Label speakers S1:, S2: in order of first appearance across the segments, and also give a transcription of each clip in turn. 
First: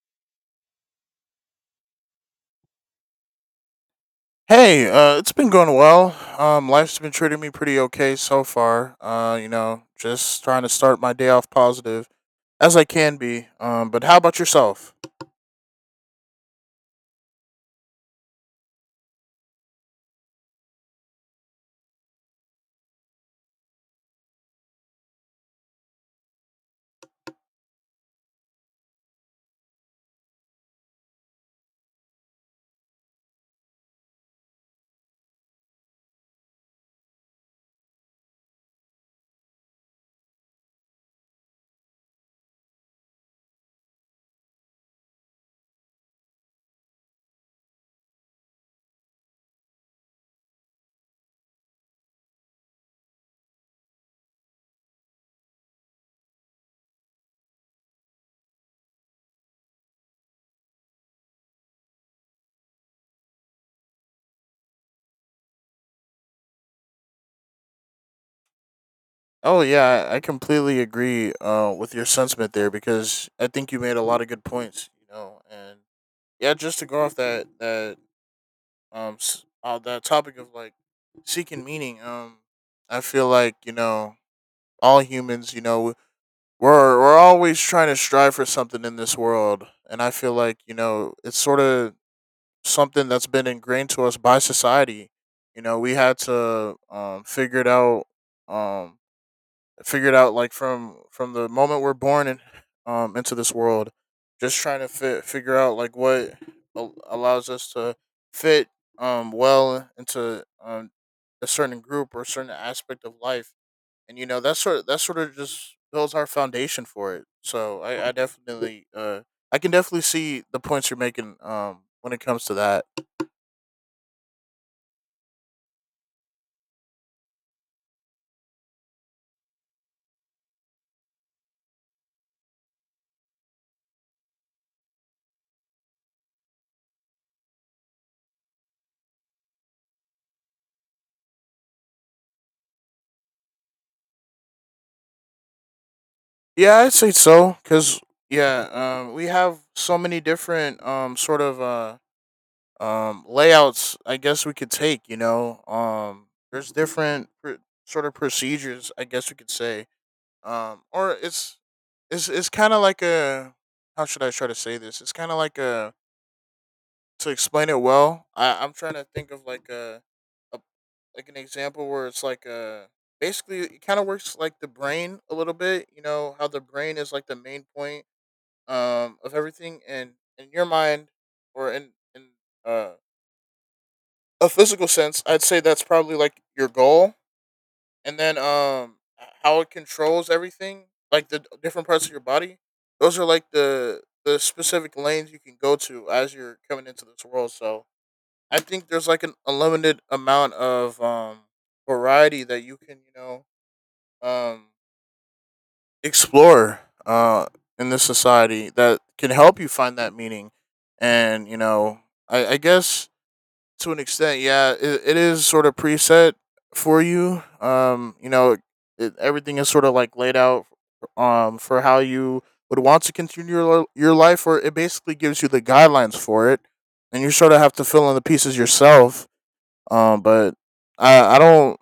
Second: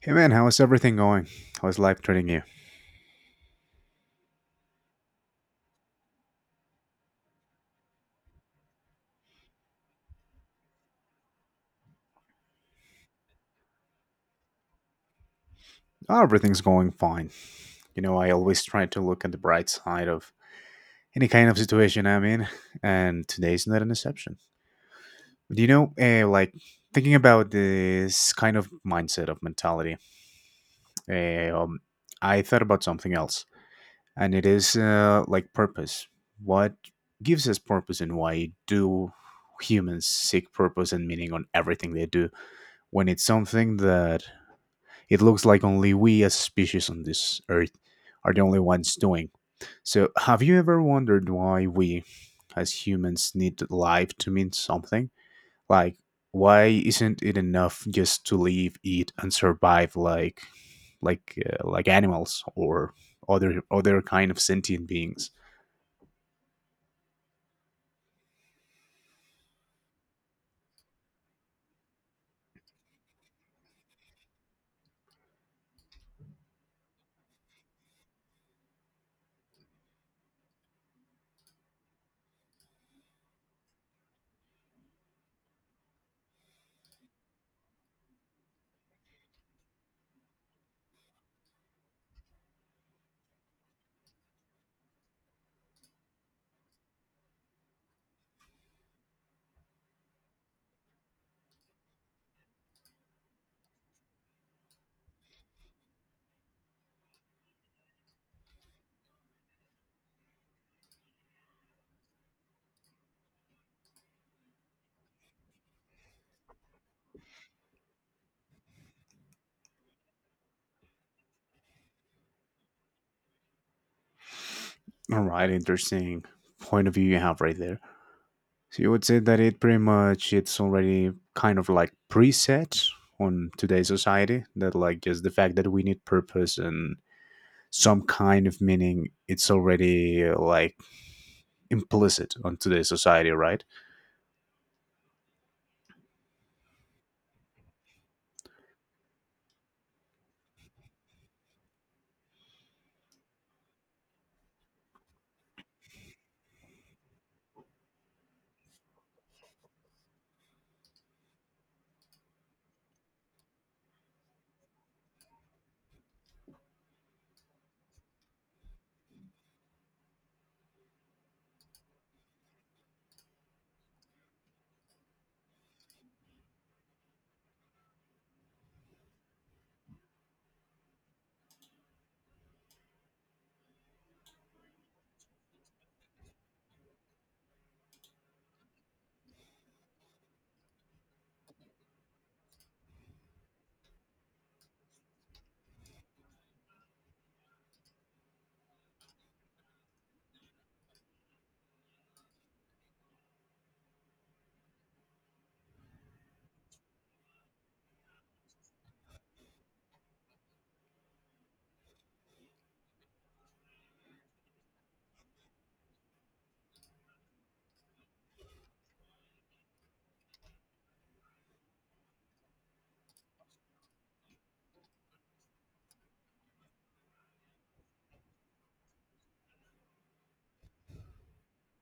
S1: Hey man, how is everything going? How is life treating you?
S2: Hey, it's been going well. Life's been treating me pretty okay so far. You know, just trying to start my day off positive as I can be. But how about yourself?
S1: Oh, everything's going fine. You know, I always try to look at the bright side of any kind of situation I'm in, and today's not an exception. Do you know, like, thinking about this kind of mindset of mentality, eh, um, I thought about something else, and it is like purpose. What gives us purpose, and why do humans seek purpose and meaning on everything they do when it's something that it looks like only we as species on this earth are the only ones doing. So, have you ever wondered why we as humans need life to mean something? Like, why isn't it enough just to live, eat, and survive like, like animals or other kind of sentient beings?
S2: Oh yeah, I completely agree. With your sentiment there because I think you made a lot of good points. You know, and yeah, just to go off that topic of like seeking meaning. I feel like you know all humans. You know, we're always trying to strive for something in this world, and I feel like you know it's sort of something that's been ingrained to us by society. You know, we had to figure it out um, figure it out like from the moment we're born in, into this world, just trying to figure out like what allows us to fit well into a certain group or certain aspect of life. And you know, that sort of just builds our foundation for it. So I definitely I can definitely see the points you're making when it comes to that.
S1: All right, interesting point of view you have right there. So you would say that it pretty much it's already kind of like preset on today's society, that like just the fact that we need purpose and some kind of meaning, it's already like implicit on today's society, right?
S2: Yeah, I'd say so because yeah, we have so many different layouts, I guess we could take. You know there's sort of procedures, I guess we could say, or it's kind of like a, how should I try to say this? It's kind of like a, to explain it well, I'm trying to think of like a, like an example where it's like a, basically it kind of works like the brain a little bit. You know how the brain is like the main point of everything, and in your mind, or in uh, a physical sense, I'd say that's probably like your goal, and then how it controls everything, like the different parts of your body. Those are like the specific lanes you can go to as you're coming into this world. So I think there's like an unlimited amount of variety that you can, you know, um explore in this society that can help you find that meaning. And, you know, I guess to an extent, yeah, it is sort of preset for you. You know, it, everything is sort of like laid out for how you would want to continue your life, or it basically gives you the guidelines for it, and you sort of have to fill in the pieces yourself, but I I don't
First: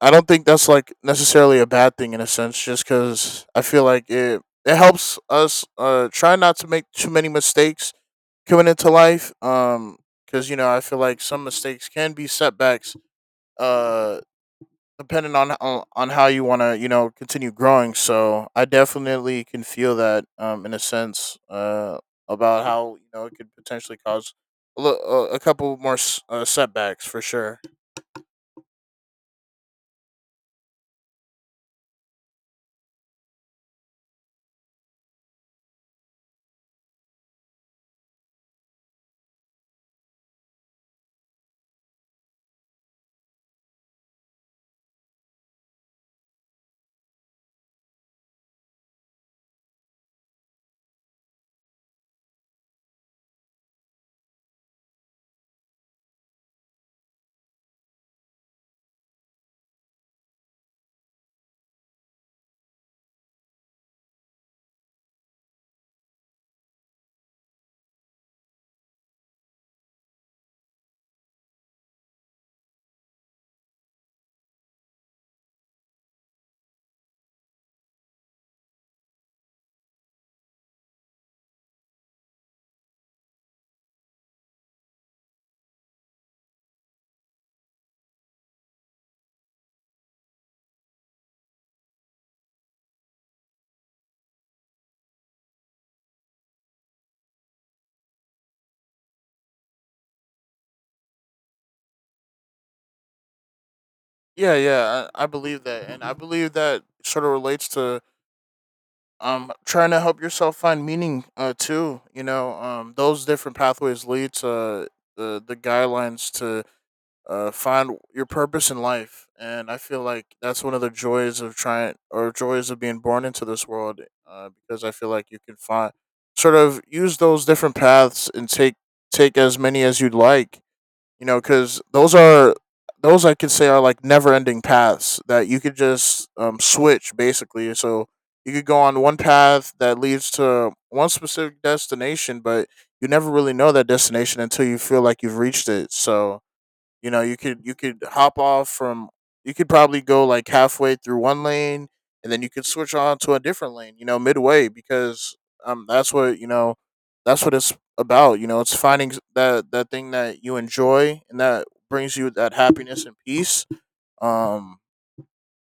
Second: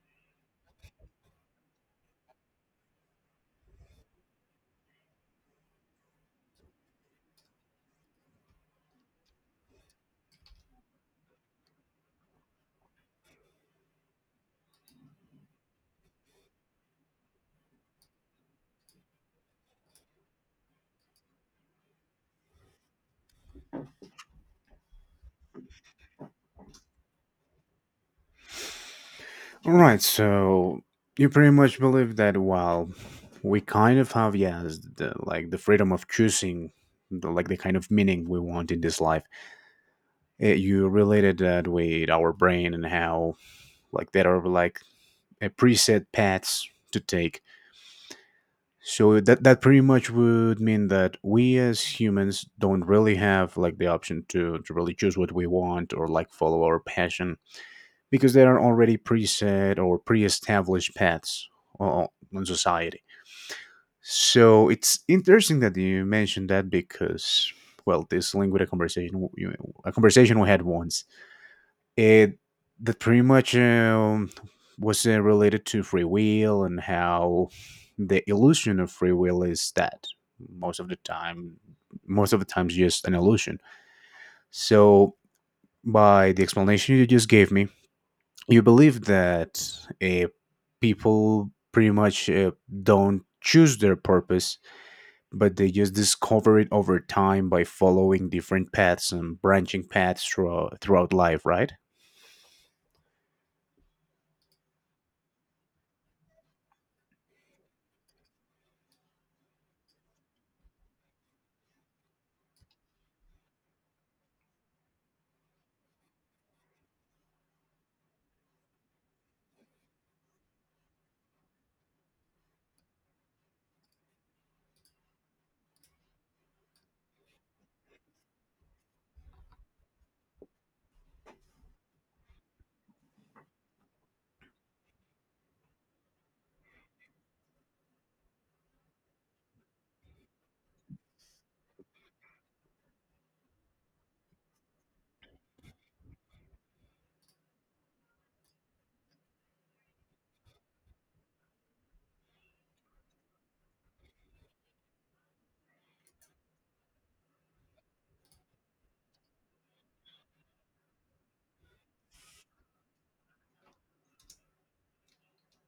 S2: I don't think that's like necessarily a bad thing in a sense, just because I feel like it helps us try not to make too many mistakes coming into life. Because you know, I feel like some mistakes can be setbacks. Uh. Depending on how you want to you know continue growing, so I definitely can feel that in a sense about how you know it could potentially cause a couple more setbacks for sure.
S1: All right, so you pretty much believe that while we kind of have, yes, the, like the freedom of choosing the, like the kind of meaning we want in this life. Eh, you related that with our brain and how like that are like preset paths to take. So that pretty much would mean that we as humans don't really have like the option to really choose what we want or like follow our passion, because there are already preset or pre-established paths o- on society. So it's interesting that you mentioned that because, well, this linked with a conversation we had once, it, that pretty much was related to free will, and how the illusion of free will is that most of the time, most of the times, just an illusion. So by the explanation you just gave me, you believe that uh, people pretty much don't choose their purpose, but they just discover it over time by following different paths and branching paths throughout life, right?
S2: Yeah, yeah, I believe that, and I believe that sort of relates to trying to help yourself find meaning too. You know, those different pathways lead to the guidelines to find your purpose in life, and I feel like that's one of the joys of trying, or joys of being born into this world. Because I feel like you can find, sort of use those different paths, and take as many as you'd like, you know, because those are, those I could say are like never ending paths that you could just switch basically. So you could go on one path that leads to one specific destination, but you never really know that destination until you feel like you've reached it. So you know, you could hop off from, you could probably go like halfway through one lane, and then you could switch on to a different lane, you know, midway, because that's what, you know, that's what it's about. You know, it's finding that, that thing that you enjoy and that brings you that happiness and peace. Um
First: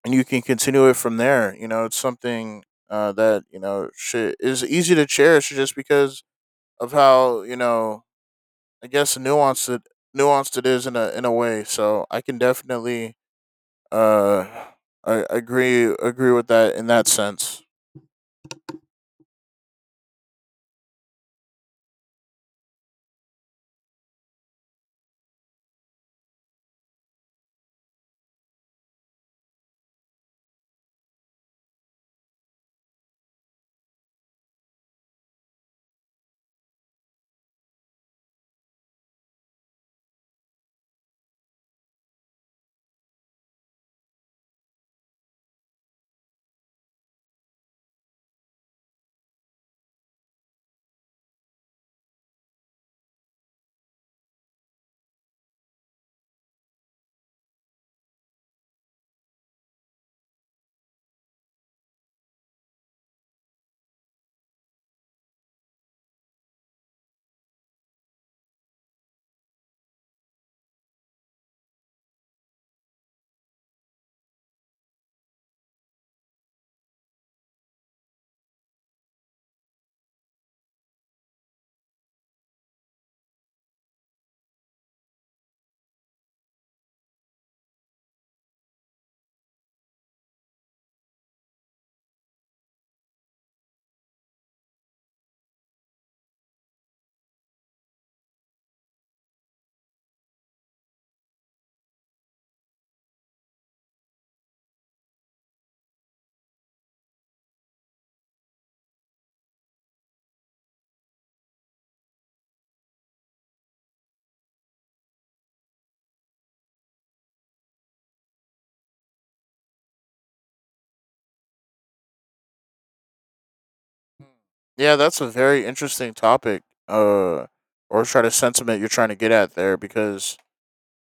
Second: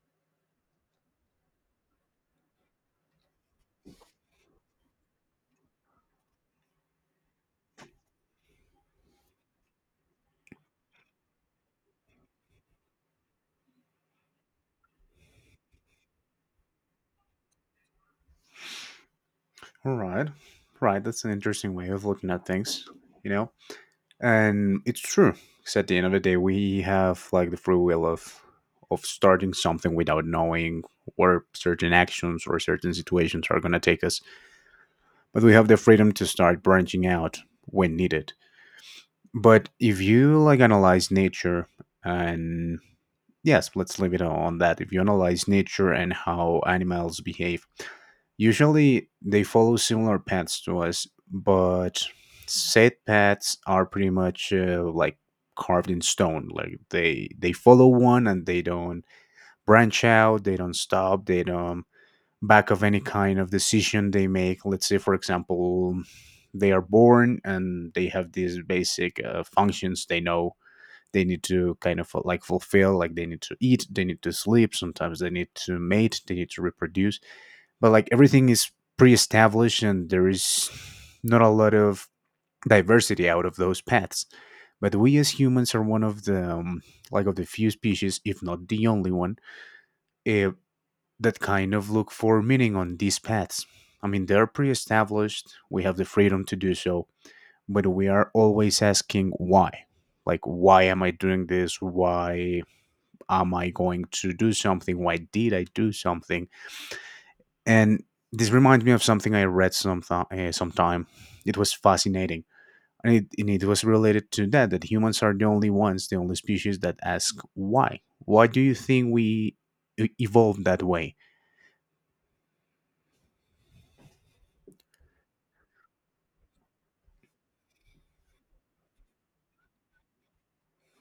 S2: and you can continue it from there. You know, it's something that you know should, is easy to cherish, just because of how you know, I guess nuanced it is in a way. So I can definitely uh I agree with that in that sense.
S1: All right. Right. That's an interesting way of looking at things, you know? And it's true. Because at the end of the day, we have like the free will of starting something without knowing where certain actions or certain situations are going to take us. But we have the freedom to start branching out when needed. But if you like analyze nature and, yes, let's leave it on that. If you analyze nature and how animals behave, usually they follow similar paths to us, but said paths are pretty much like carved in stone. Like they follow one and they don't branch out, they don't stop, they don't back of any kind of decision they make. Let's say, for example, they are born and they have these basic functions they know they need to kind of like fulfill, like they need to eat, they need to sleep, sometimes they need to mate, they need to reproduce, but like everything is pre-established and there is not a lot of diversity out of those paths. But we as humans are one of the like of the few species, if not the only one, eh, that kind of look for meaning on these paths. I mean, they're pre established, we have the freedom to do so, but we are always asking why. Like, why am I doing this? Why am I going to do something? Why did I do something? And this reminds me of something I read some, sometime. It was fascinating. And it was related to that, that humans are the only ones, the only species that ask why. Why do you think we evolved that way?
S2: Yeah, that's a very interesting topic. Uh or try to sentiment you're trying to get at there, because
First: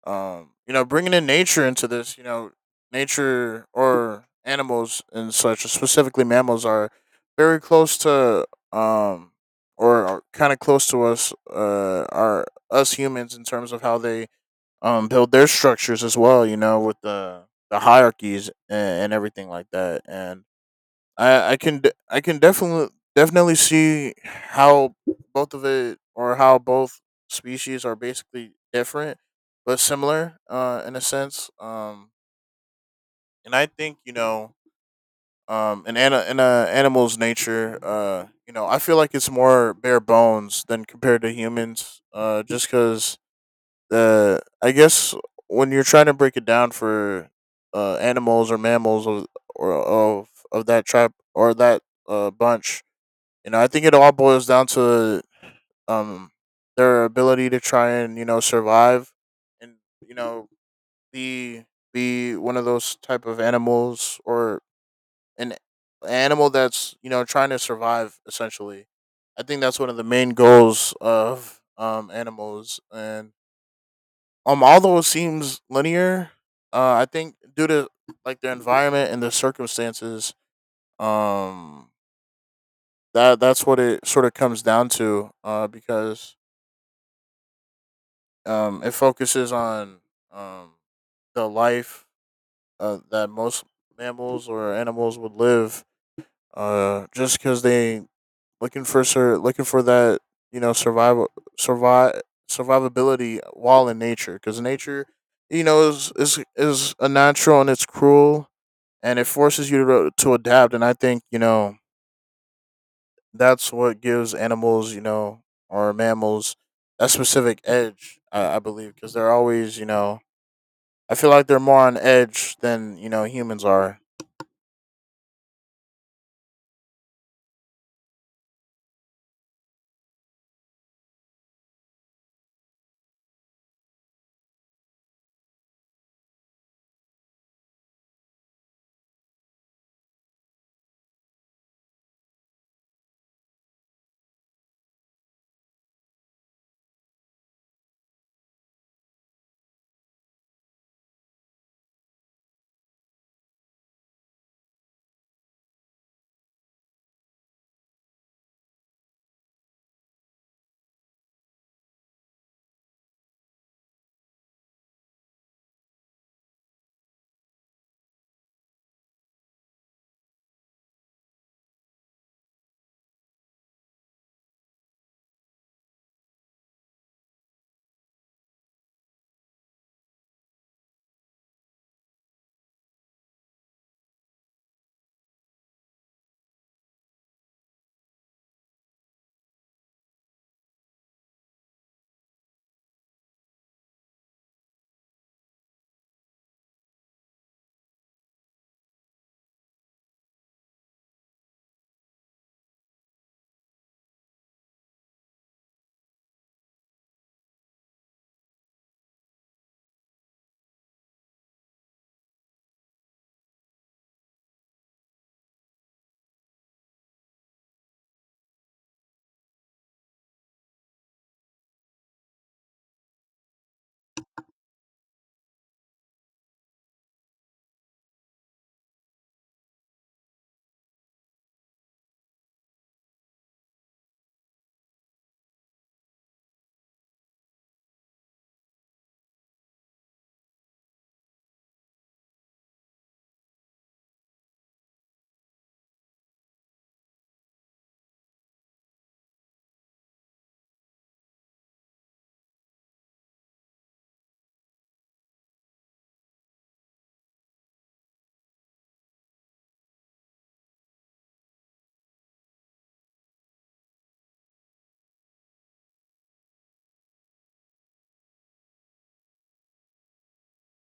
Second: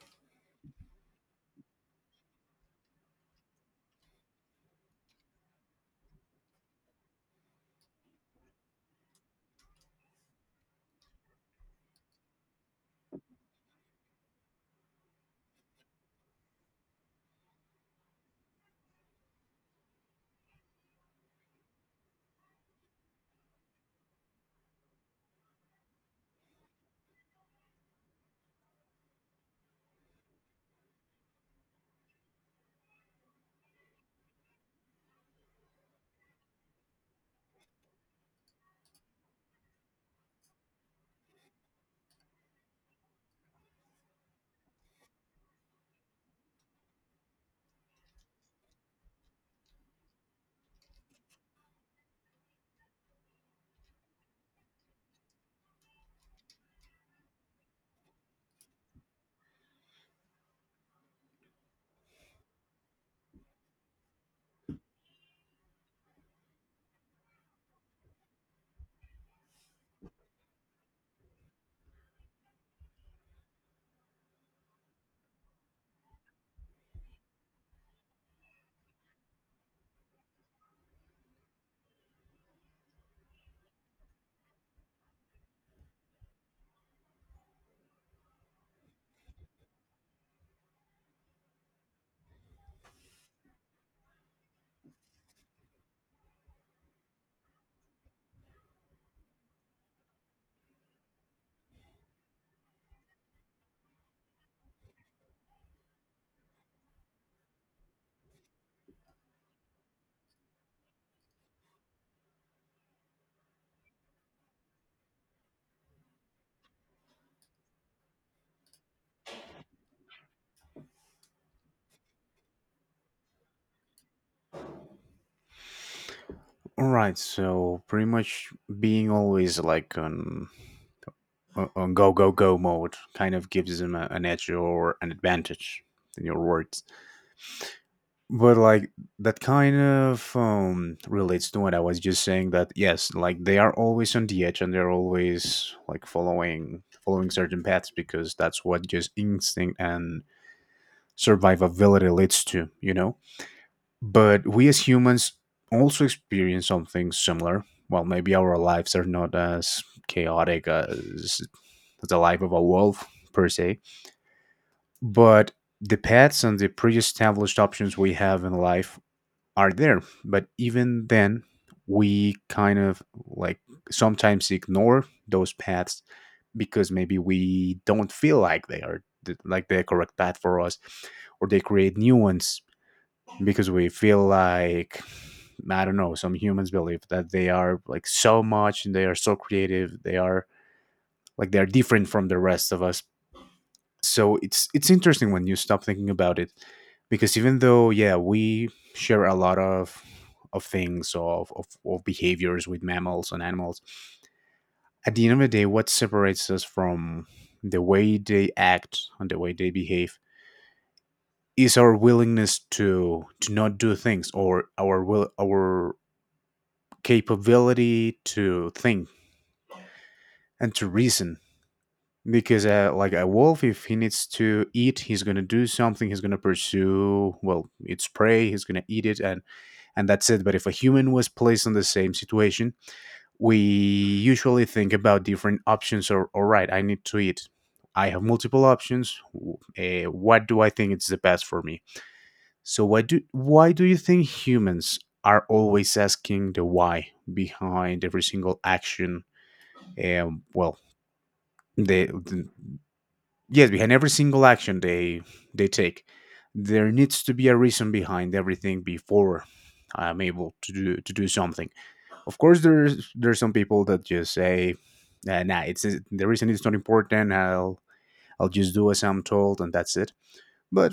S2: You know, bringing in nature into this, you know, nature or animals and such, specifically mammals, are very close to um or are kind of close to us, are us humans, in terms of how they build their structures as well. You know, with the hierarchies and everything like that. And I can I can definitely see how both of it, or how both species are basically different but similar in a sense, and I think you know in an in a animal's nature, you know, I feel like it's more bare bones than compared to humans, just cuz the I guess when you're trying to break it down for animals or mammals of, or of that tribe or that bunch, you know, I think it all boils down to um their ability to try and you know survive, and you know, be be one of those type of animals, or an animal that's you know trying to survive essentially. I think that's one of the main goals of animals, and although it seems linear, I think due to like their environment and their circumstances, um that that's what it sort of comes down to, because it focuses on um, the life that most mammals or animals would live, just because they looking for looking for that you know survival, survive survivability while in nature, because nature, you know, is unnatural and it's cruel, and it forces you to adapt. And I think you know that's what gives animals, you know, or mammals that specific edge. I believe because they're always you know, I feel like they're more on edge than you know humans are.
S1: All right, so pretty much being always like on on go go go mode kind of gives them a, an edge or an advantage, in your words. But like that kind of relates to what I was just saying, that yes, like they are always on the edge, and they're always like following certain paths because that's what just instinct and survivability leads to, you know. But we as humans also experience something similar. Well, maybe our lives are not as chaotic as the life of a wolf per se, but the paths and the pre-established options we have in life are there. But even then, we kind of like sometimes ignore those paths because maybe we don't feel like they are the, like the correct path for us, or they create new ones because we feel like, I don't know. Some humans believe that they are like so much and they are so creative. They are like, they are different from the rest of us. So it's interesting when you stop thinking about it, because even though yeah, we share a lot of things of behaviors with mammals and animals, at the end of the day what separates us from the way they act and the way they behave is our willingness to not do things, or our will, our capability to think and to reason. Because like a wolf, if he needs to eat, he's going to do something, he's going to pursue, well, it's prey, he's going to eat it. And that's it. But if a human was placed in the same situation, we usually think about different options. Or, all right, I need to eat, I have multiple options, what do I think is the best for me? So why do you think humans are always asking the why behind every single action? Well, the yes, behind every single action they take, there needs to be a reason behind everything before I'm able to do, something. Of course there's some people that just say, nah, nah, it's, the reason is not important, I'll, just do as I'm told and that's it. But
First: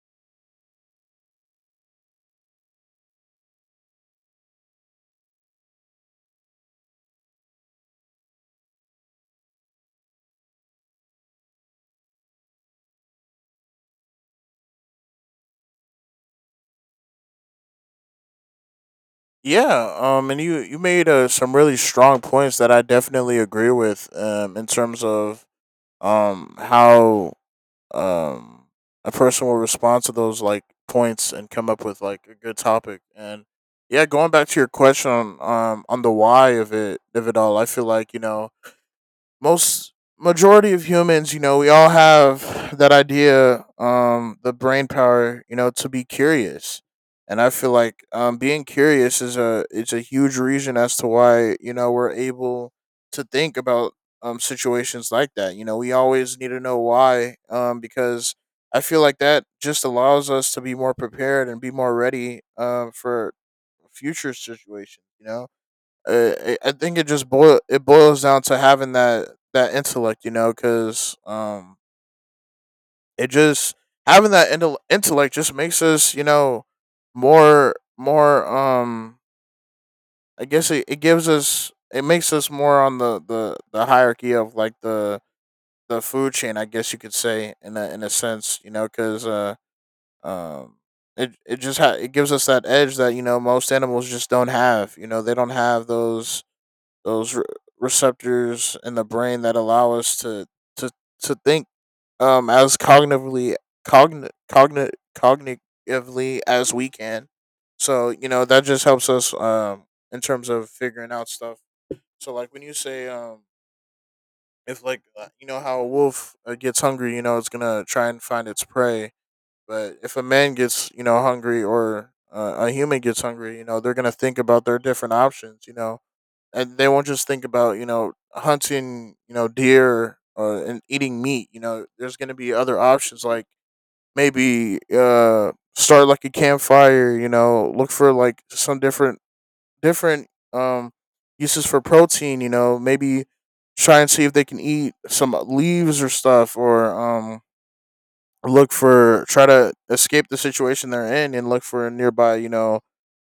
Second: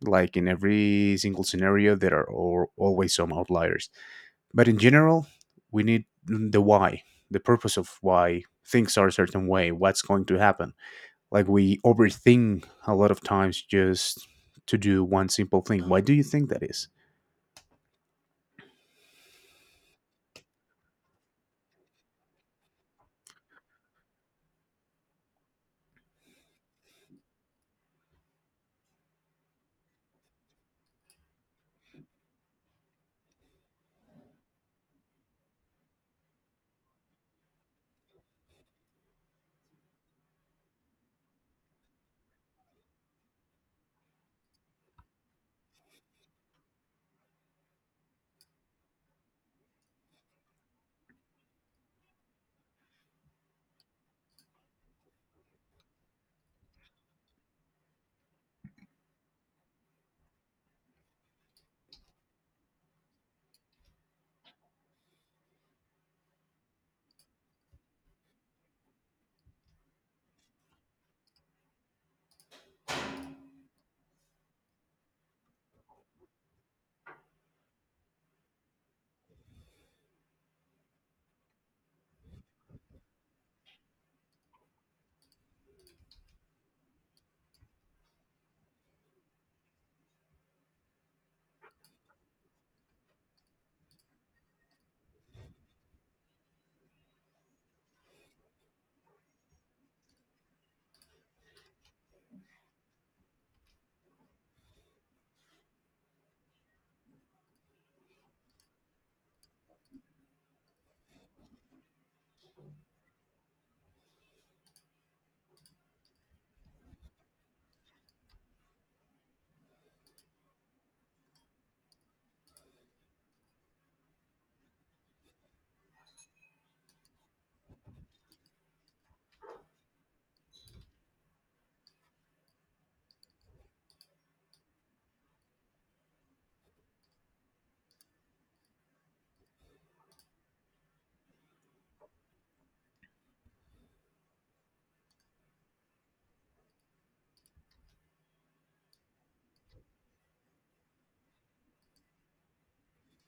S1: like, in every single scenario there are always some outliers, but in general we need the why, the purpose of why things are a certain way, what's going to happen. Like we overthink a lot of times just to do one simple thing. Why do you think that is?
S2: Yeah, and you made some really strong points that I definitely agree with. In terms of how um a person will respond to those like points and come up with like a good topic. And yeah, going back to your question on the why of it all, I feel like you know most majority of humans, you know, we all have that idea, the brain power, you know, to be curious. And I feel like being curious is a it's a huge reason as to why you know we're able to think about situations like that. You know, we always need to know why because I feel like that just allows us to be more prepared and be more ready for future situations. You know, I think it just boil it boils down to having that intellect, you know, because it just having that intellect just makes us, you know, more I guess it gives us, it makes us more on the hierarchy of like the food chain, I guess you could say, in a sense, you know, because um. It, it just it gives us that edge that you know most animals just don't have. You know, they don't have those those re- receptors in the brain that allow us to to think as cognitively as we can. So you know that just helps us in terms of figuring out stuff. So like when you say if like you know how a wolf gets hungry, you know it's gonna try and find its prey. But if a man gets you know hungry, or a human gets hungry, you know they're gonna think about their different options. You know and they won't just think about hunting, you know, deer and eating meat. You know, there's going to be other options like maybe start like a campfire, you know, look for like some different uses for protein. You know, maybe try and see if they can eat some leaves or stuff, or look for, try to escape the situation they're in and look for a nearby, you know,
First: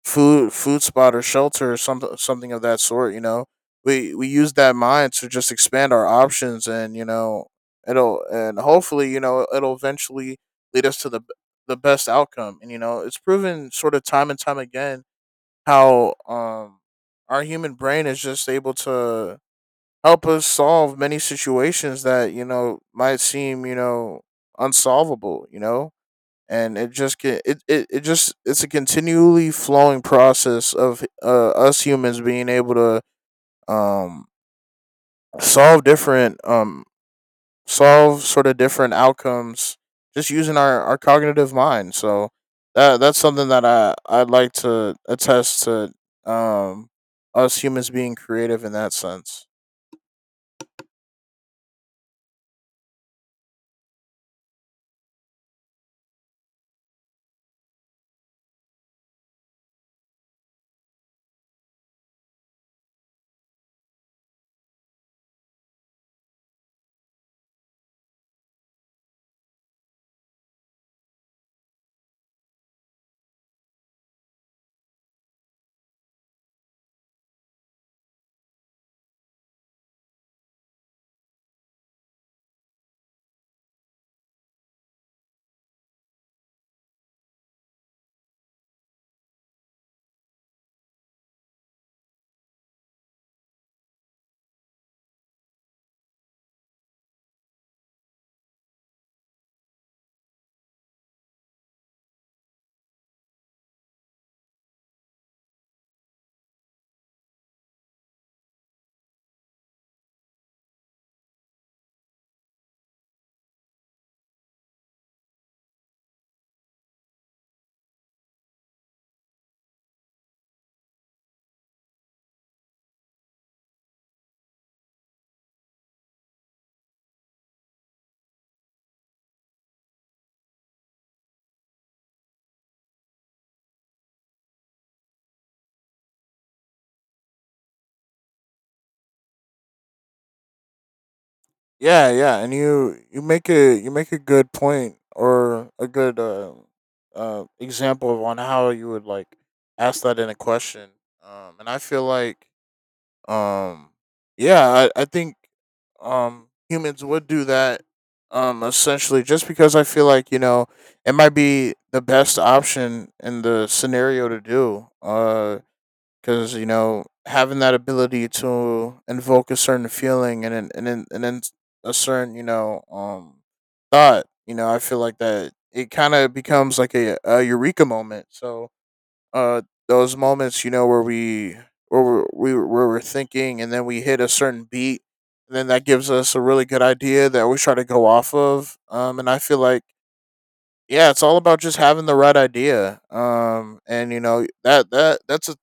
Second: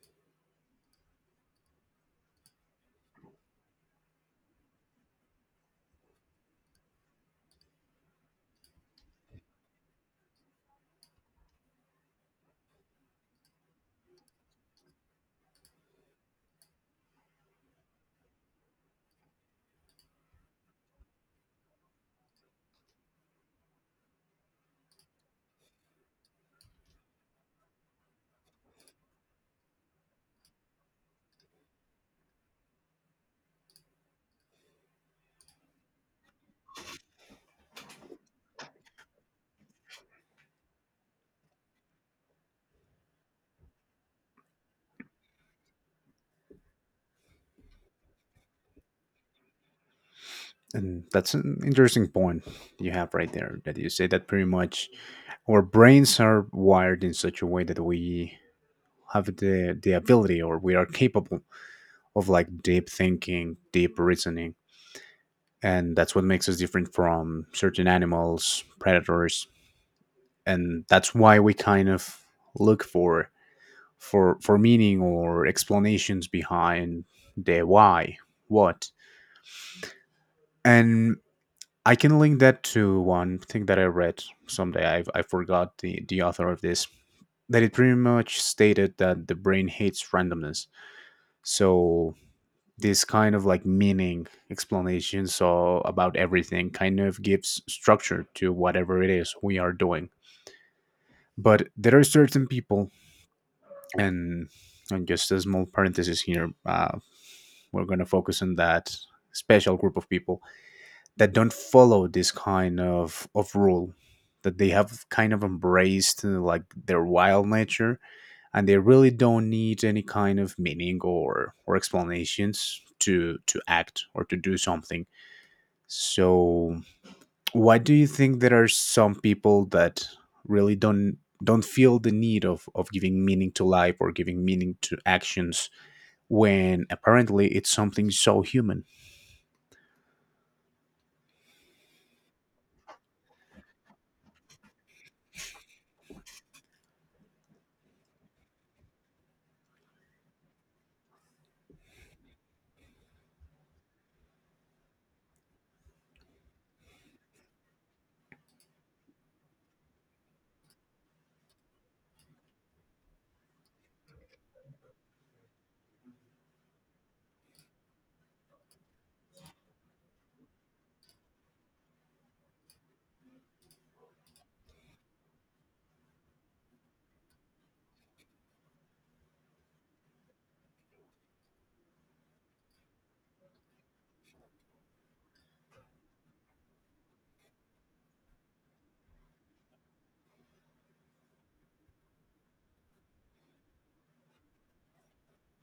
S2: food spot or shelter or something of that sort, you know, we use that mind to just expand our options. And, you know, it'll and hopefully, you know, it'll eventually lead us to the best outcome. And you know it's proven sort of time and time again how our human brain is just able to help us solve many situations that, you know, might seem, you know, unsolvable, you know. And it just get it, it, it just it's a continually flowing process of us humans being able to, um solve different, solve sort of different outcomes, just using our cognitive mind. So that's something that I'd like to attest to, um us humans being creative in that sense.
S1: And that's an interesting point you have right there, that you say that pretty much our brains are wired in such a way that we have the ability, or we are capable of like deep thinking, deep reasoning. And that's what makes us different from certain animals, predators. And that's why we kind of look for for meaning or explanations behind their why, what. And I can link that to one thing that I read someday. I have, I forgot the author of this, that it pretty much stated that the brain hates randomness. So this kind of like meaning, explanation so about everything, kind of gives structure to whatever it is we are doing. But there are certain people, and and just a small parenthesis here, we're going to focus on that special group of people that don't follow this kind of rule, that they have kind of embraced like their wild nature, and they really don't need any kind of meaning, or explanations to act or to do something. So why do you think there are some people that really don't feel the need of giving meaning to life or giving meaning to actions, when apparently it's something so human?
S2: Yeah, yeah, and you make a good point, or a good example of on how you would like ask that in a question. And I feel like, um, I think humans would do that, essentially just because I feel like, you know, it might be the best option in the scenario to do. Because, you know, having that ability to invoke a certain feeling and and then a certain, you know, thought, you know, I feel like that it kind of becomes like a eureka moment. So uh those moments, you know, where we where we're thinking and then we hit a certain beat, and then that gives us a really good idea that we try to go off of. And I feel like, yeah, it's all about just having the right idea. And you know that that's a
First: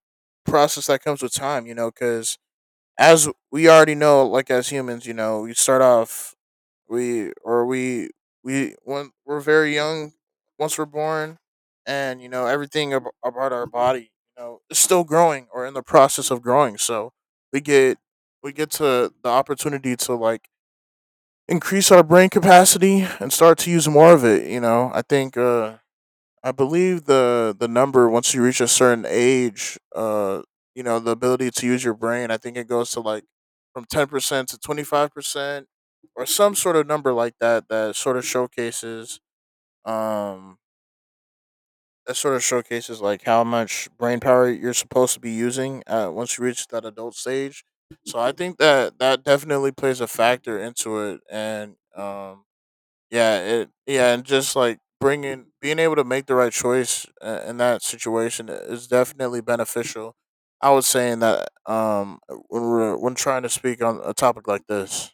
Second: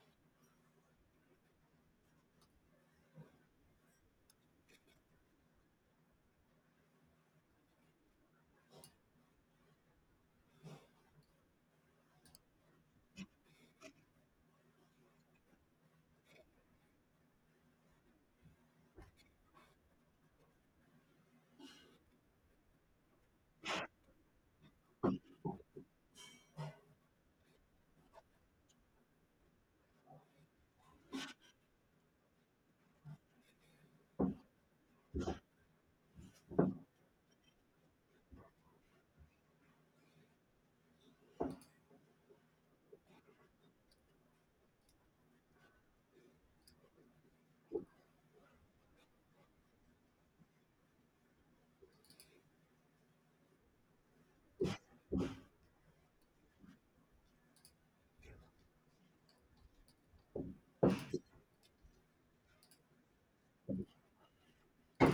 S2: process that comes with time. You know, because, as we already know, like, as humans, you know, we start off, we or we we when we're very young, once we're born, and you know everything about our body, you know, is still growing or in the process of growing. So we get we get to the opportunity to like increase our brain capacity and start to use more of it. You know, I think, I believe the number, once you reach a certain age, you know, the ability to use your brain, I think it goes to like from 10% to 25%, or some sort of number like that, that sort of showcases, um like how much brain power you're supposed to be using once you reach that adult stage. So I think that that definitely plays a factor into it. And yeah, it yeah, and just like bringing being able to make the right choice in that situation is definitely beneficial. I was saying that when we're, when trying to speak on a topic like this.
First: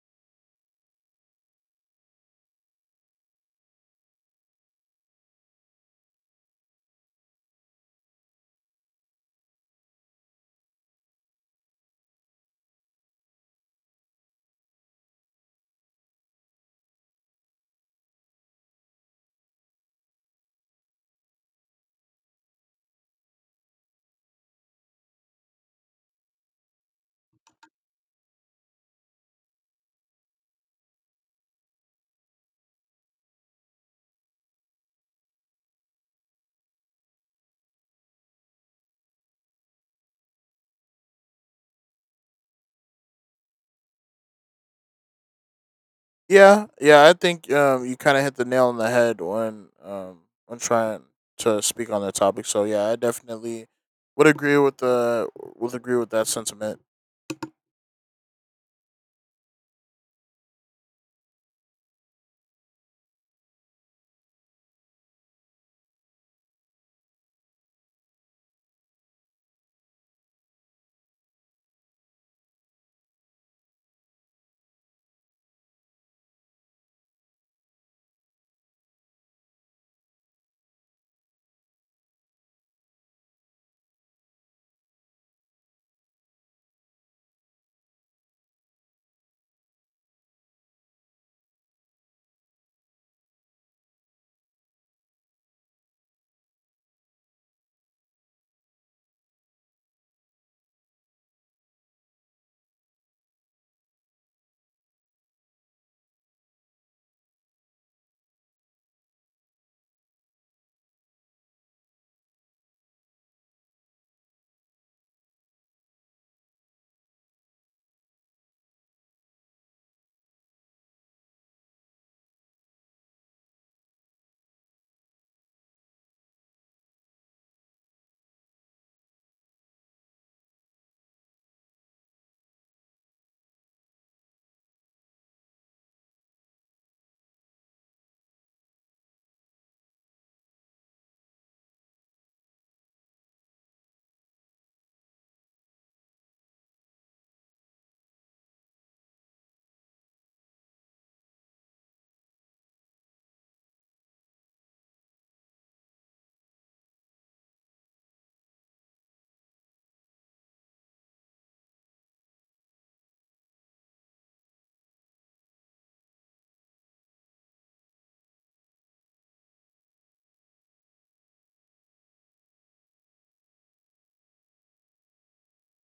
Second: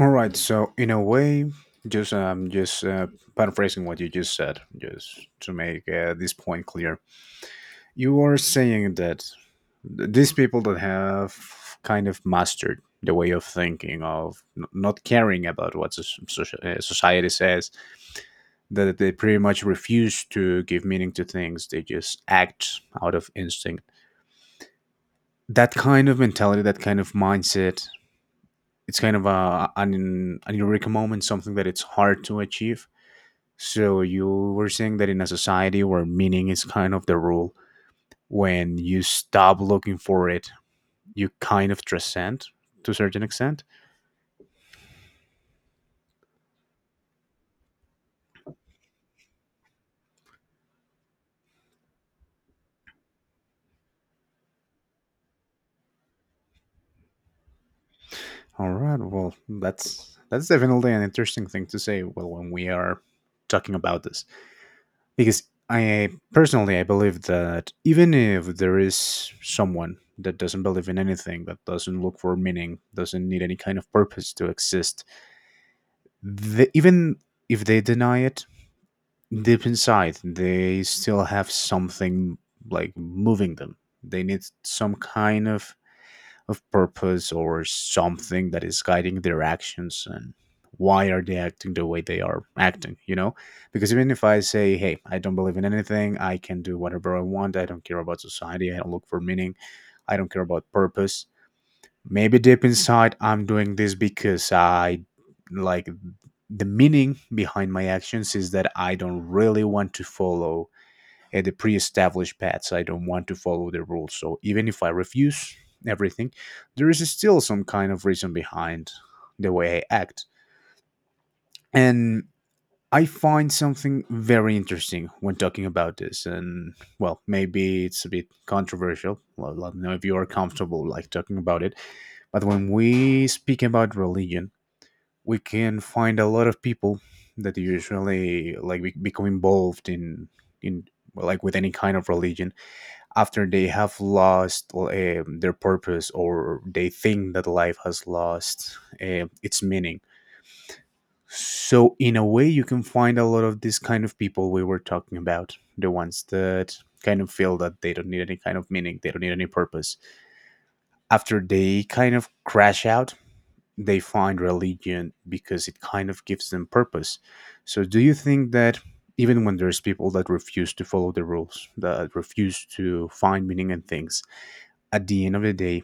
S1: All right. So in a way, just paraphrasing what you just said, just to make this point clear, you are saying that these people that have kind of mastered the way of thinking of, not caring about what society says, that they pretty much refuse to give meaning to things, they just act out of instinct. That kind of mentality, that kind of mindset, it's kind of a, an eureka moment, something that it's hard to achieve. So you were saying that in a society where meaning is kind of the rule, when you stop looking for it, you kind of transcend to a certain extent.
S2: Yeah, yeah, I think you kind of hit the nail on the head when trying to speak on that topic. So yeah, I definitely would agree with the, would agree with that sentiment.
S1: All right, well that's definitely an interesting thing to say. Well, when we are talking about this, because I personally I believe that even if there is someone that doesn't believe in anything, that doesn't look for meaning, doesn't need any kind of purpose to exist, even if they deny it deep inside, they still have something like moving them. They need some kind of purpose or something that is guiding their actions, and why are they acting the way they are acting? You know, because even if I say, hey, I don't believe in anything, I can do whatever I want, I don't care about society, I don't look for meaning, I don't care about purpose. Maybe deep inside, I'm doing this because I, like, the meaning behind my actions is that I don't really want to follow the pre established paths. I don't want to follow the rules. So even if I refuse everything, there is still some kind of reason behind the way I act. And I find something very interesting when talking about this, and well, maybe it's a bit controversial. Well, let me know if you are comfortable like talking about it. But when we speak about religion, we can find a lot of people that usually like become involved in like with any kind of religion after they have lost their purpose, or they think that life has lost its meaning. So in a way, you can find a lot of these kind of people we were talking about, the ones that kind of feel that they don't need any kind of meaning, they don't need any purpose. After they kind of crash out, they find religion because it kind of gives them purpose. So do you think that even when there's people that refuse to follow the rules, that refuse to find meaning in things, at the end of the day,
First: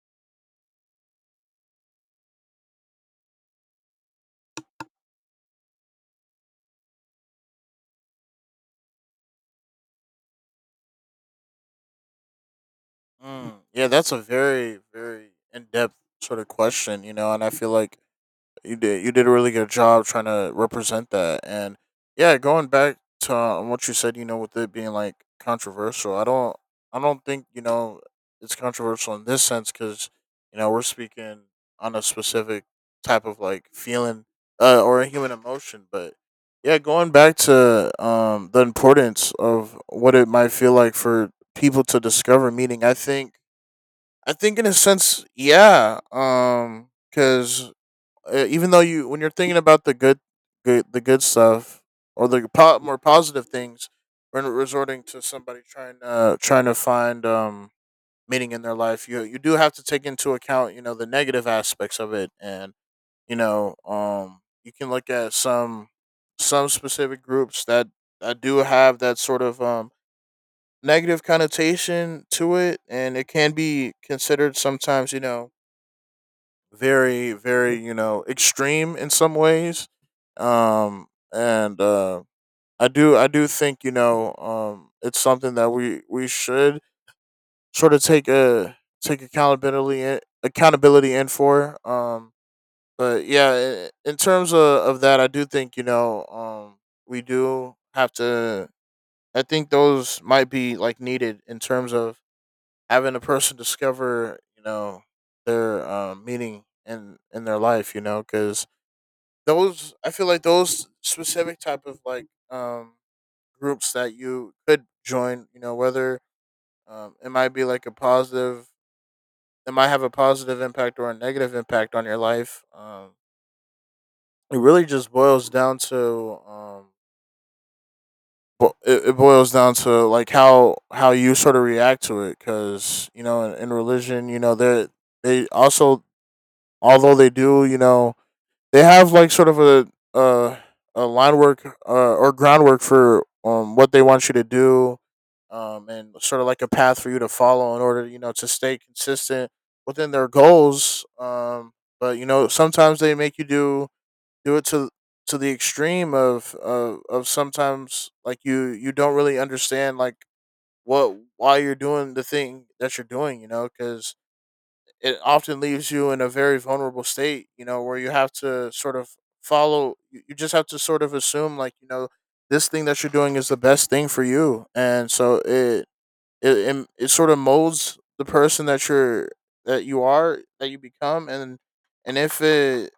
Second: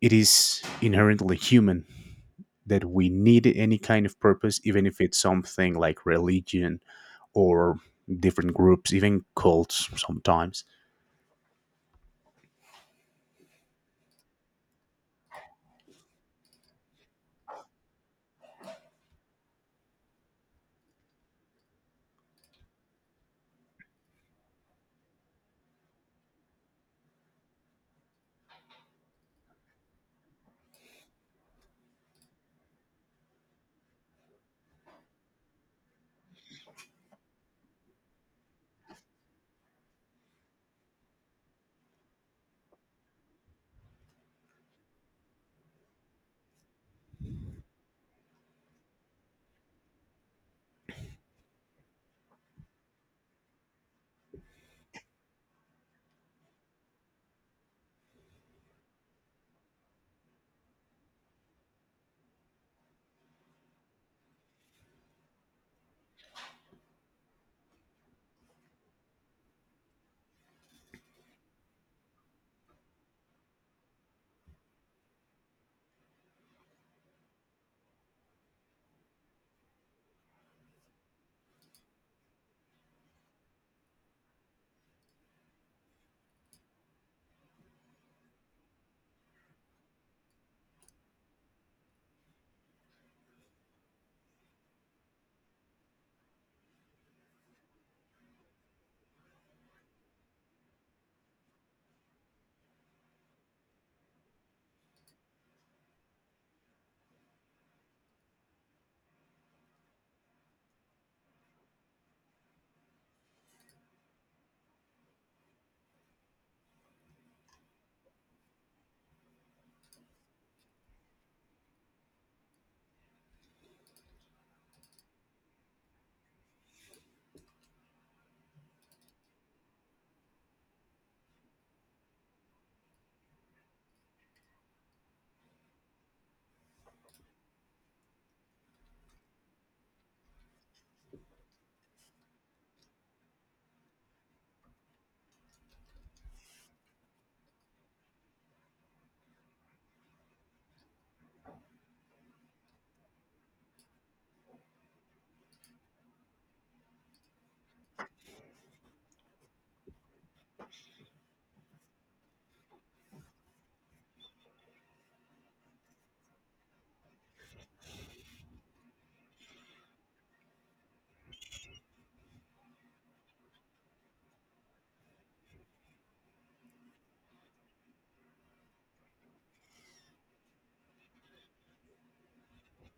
S1: it is inherently human that we need any kind of purpose, even if it's something like religion or different groups, even cults sometimes?
S2: Mm, yeah, that's a very, very in depth sort of question, you know, and I feel like you did. You did a really good job trying to represent that. And yeah, going back to what you said, you know, with it being like controversial, I don't think, you know, it's controversial in this sense, because, you know, we're speaking on a specific type of like feeling, or a human emotion. But yeah, going back to the importance of what it might feel like for people to discover meaning, I think in a sense, yeah, because, even though you when you're thinking about the good stuff, or the more positive things, when resorting to somebody trying to find meaning in their life, you do have to take into account, you know, the negative aspects of it. And you know you can look at some specific groups that that do have that sort of negative connotation to it, and it can be considered sometimes, you know, very, very, you know, extreme in some ways. Um and I do think, you know, it's something that we should sort of take accountability in, accountability in for. But yeah, in terms of that, I do think, you know, we do have to, I think those might be like needed in terms of having a person discover, you know, their, meaning in their life, you know, because those I feel like those specific type of like groups that you could join, you know, whether it might be like a positive, it might have a positive impact or a negative impact on your life. It really just boils down to it boils down to like how you sort of react to it, cuz you know in religion, you know, they also, although they do, you know, they have like sort of uh, a line work, or groundwork for what they want you to do, and sort of like a path for you to follow in order, you know, to stay consistent within their goals. But you know sometimes they make you do it to the extreme of of, sometimes like you don't really understand like what why you're doing the thing that you're doing, you know, because it often leaves you in a very vulnerable state, you know, where you have to sort of follow, you just have to sort of assume, like, you know, this thing that you're doing is the best thing for you. And so it sort of molds the person that that you are, that you become. And, and if it,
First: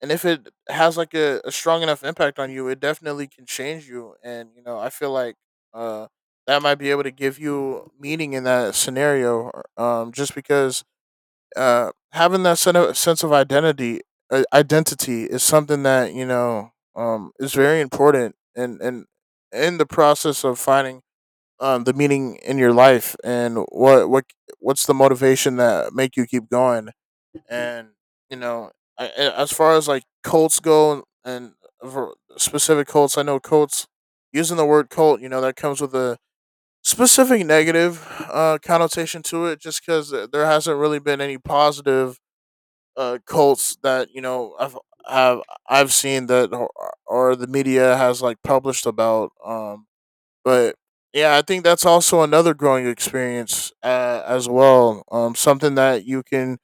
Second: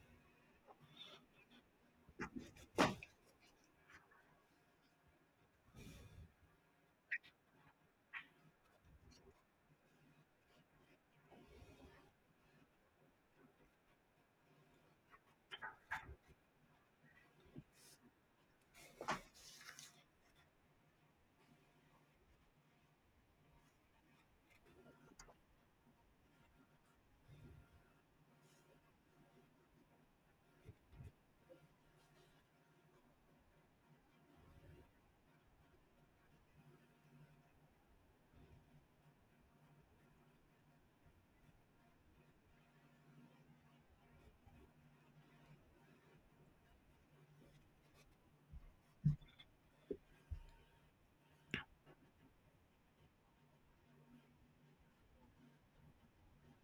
S2: and if it has like a strong enough impact on you, it definitely can change you. And, you know, I feel like, uh, that might be able to give you meaning in that scenario, just because, having that sense of identity, identity is something that, you know, is very important. And in the process of finding, the meaning in your life, and what's the motivation that make you keep going. And, you know, as far as like cults go, and for specific cults, I know cults, using the word cult, you know that comes with a specific negative, connotation to it, just because there hasn't really been any positive, cults that, you know, have I've seen, or the media has like published about. But yeah, I think that's also another growing experience, as well. Something that you can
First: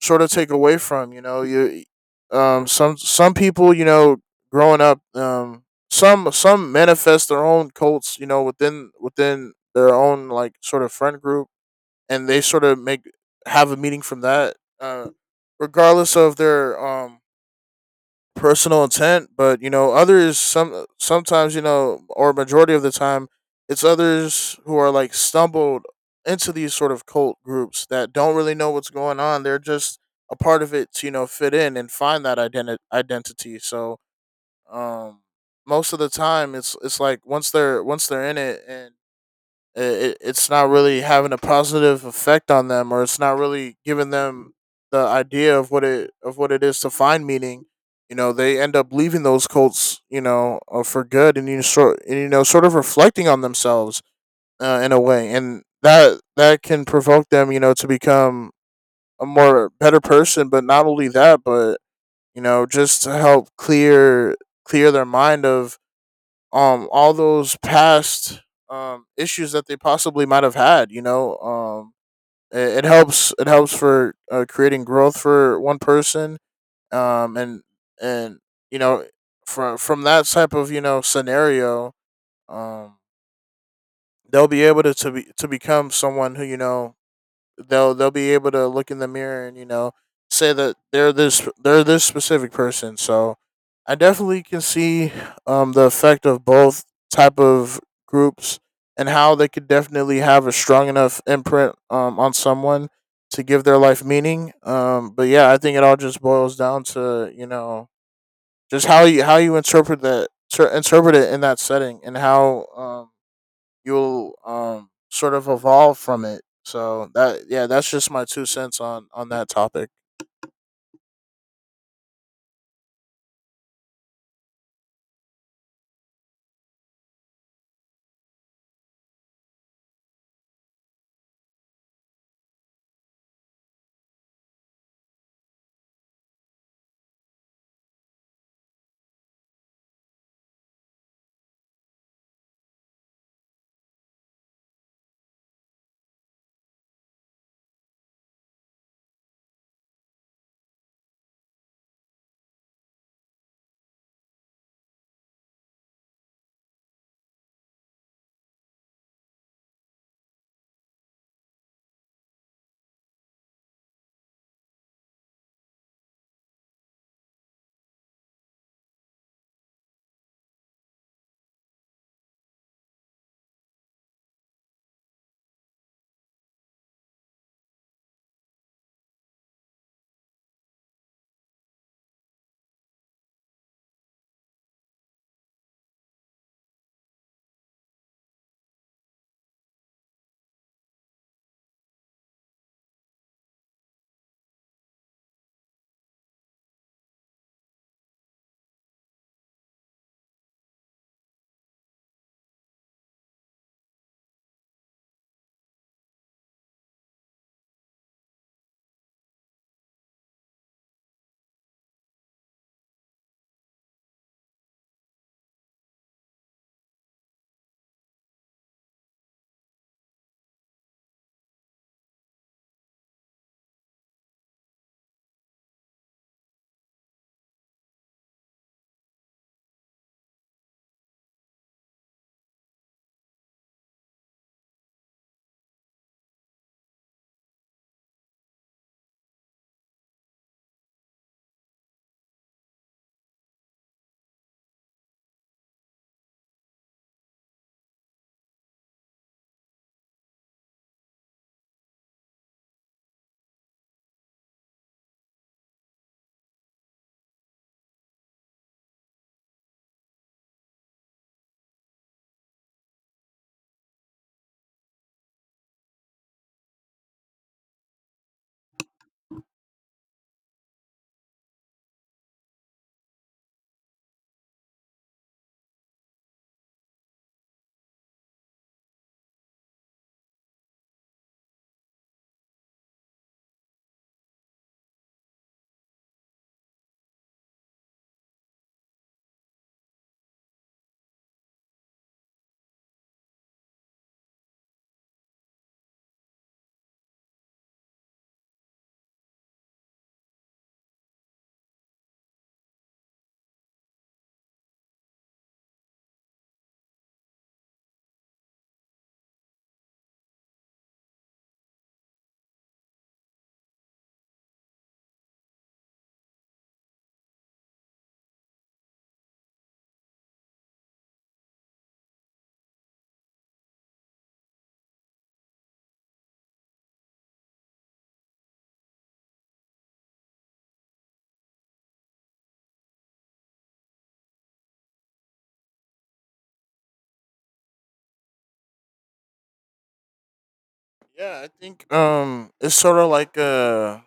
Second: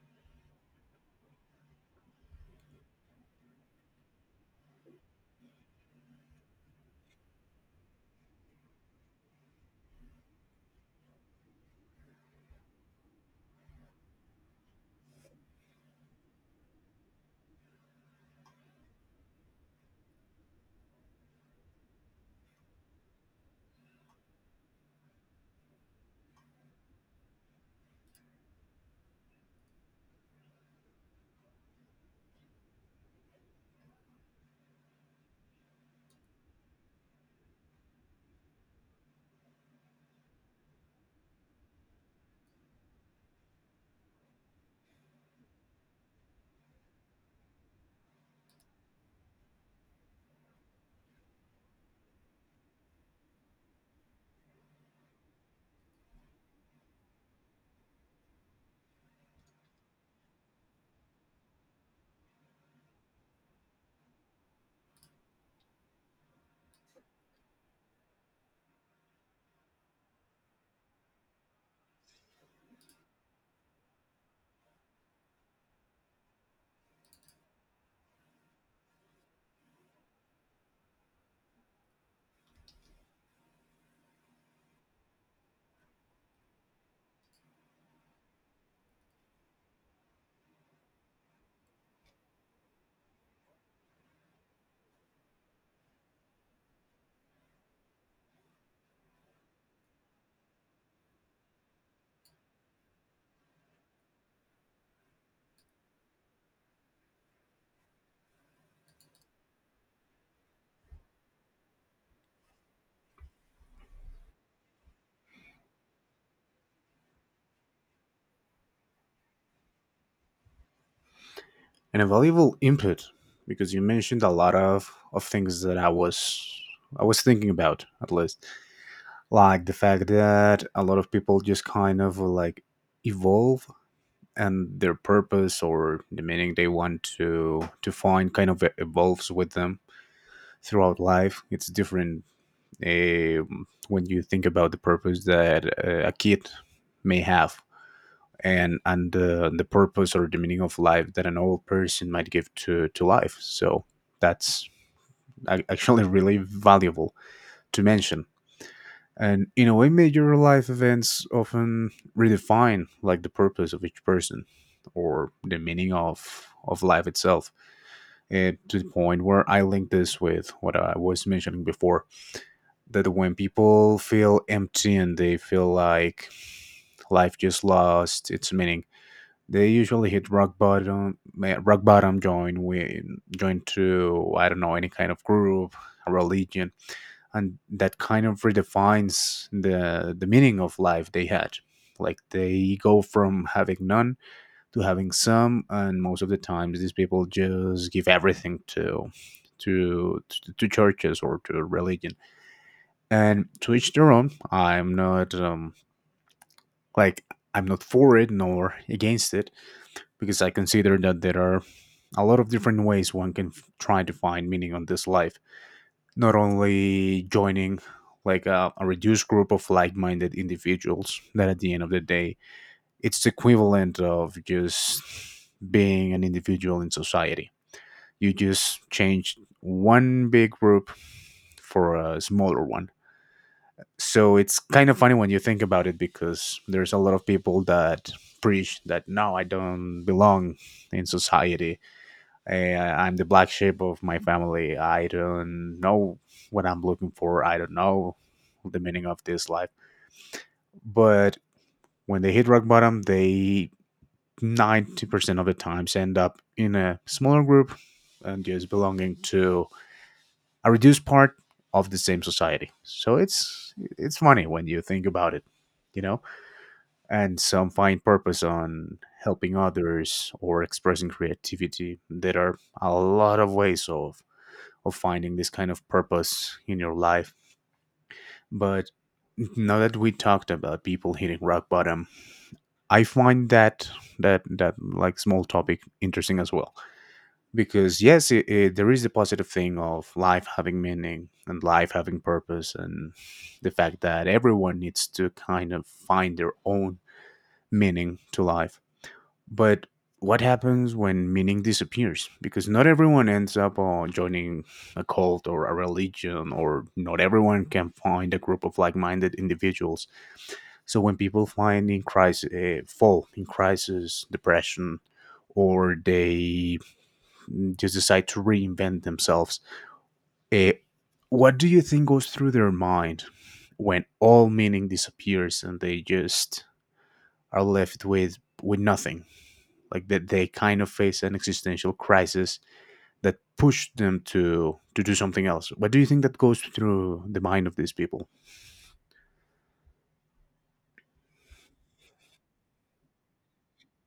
S2: sort of take away from. You know, you some people, you know, growing up. Some manifest their own cults, you know, within, within their own like sort of friend group, and they sort of make have a meeting from that, regardless of their personal intent. But you know, others some sometimes, you know, or majority of the time, it's others who are like stumbled into these sort of cult groups that don't really know what's going on. They're just a part of it to, you know, fit in and find that identity. So um, most of the time, it's like once they're, once they're in it, and it, it's not really having a positive effect on them, or it's not really giving them the idea of what it is to find meaning. You know, they end up leaving those cults, you know, for good, and you sort and, you know, sort of reflecting on themselves, in a way. And that, that can provoke them, you know, to become a more better person. But not only that, but, you know, just to help clear their mind of, all those past, issues that they possibly might have had, you know. It helps, it helps for, creating growth for one person. Um and and You know, from that type of, you know, scenario, um they'll be able to, be, to become someone who, you know, they'll be able to look in the mirror and, you know, say that they're this specific person. So I definitely can see, the effect of both type of groups, and how they could definitely have a strong enough imprint, on someone, to give their life meaning. But yeah, I think it all just boils down to, you know, just how you interpret that interpret it in that setting, and how, you'll sort of evolve from it. So that Yeah, that's just my two cents on that topic.
S1: And a valuable input, because you mentioned a lot of things that I was thinking about at least. Like the fact that a lot of people just kind of like evolve, and their purpose or the meaning they want to find kind of evolves with them throughout life. It's different uh, when you think about the purpose that a kid may have, and the purpose or the meaning of life that an old person might give to life. So that's actually really valuable to mention. And in a way, major life events often redefine like the purpose of each person or the meaning of life itself. And to the point where I link this with what I was mentioning before, that when people feel empty and they feel like life just lost its meaning, they usually hit rock bottom. Rock bottom, join with join to I don't know, any kind of group, a religion, and that kind of redefines the meaning of life they had. Like they go from having none to having some, and most of the times these people just give everything to to churches or to religion. And to each their own. I'm not like, I'm not for it nor against it, because I consider that there are a lot of different ways one can try to find meaning on this life. Not only joining like a reduced group of like-minded individuals that at the end of the day it's the equivalent of just being an individual in society. You just change one big group for a smaller one. So it's kind of funny when you think about it, because there's a lot of people that preach that, no, I don't belong in society. Eh, I'm the black sheep of my family, I don't know what I'm looking for, I don't know the meaning of this life. But when they hit rock bottom, they 90% of the times end up in a smaller group and just belonging to a reduced part of the same society. So it's funny when you think about it, you know. And some find purpose on helping others or expressing creativity. There are a lot of ways of finding this kind of purpose in your life. But now that we talked about people hitting rock bottom, I find that like small topic interesting as well, because yes, there is the positive thing of life having meaning and life having purpose, and the fact that everyone needs to kind of find their own meaning to life. But what happens when meaning disappears? Because not everyone ends up joining a cult or a religion, or not everyone can find a group of like minded individuals. So when people find in crisis, fall in crisis, depression, or they, mm, just decide to reinvent themselves, uh, what do you think goes through their mind when all meaning disappears and they just are left with nothing? Like that they kind of face an existential crisis that pushed them to do something else. What do you think that goes through the mind of these people?
S2: Yeah, I think it's sort of like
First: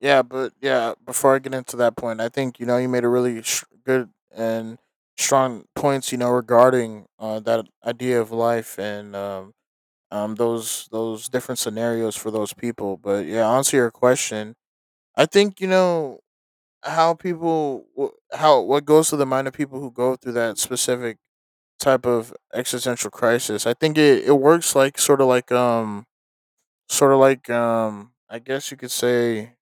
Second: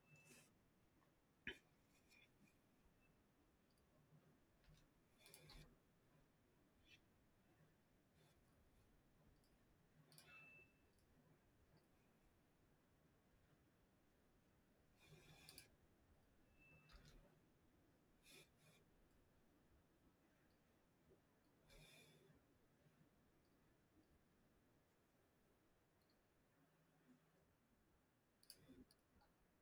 S2: yeah, but yeah, before I get into that point, I think you made a really good and strong points, regarding that idea of life and those different scenarios for those people. But yeah, answer your question. I think how people wh- how what goes through the mind of people who go through that specific type of existential crisis. I think it works like I guess you could say,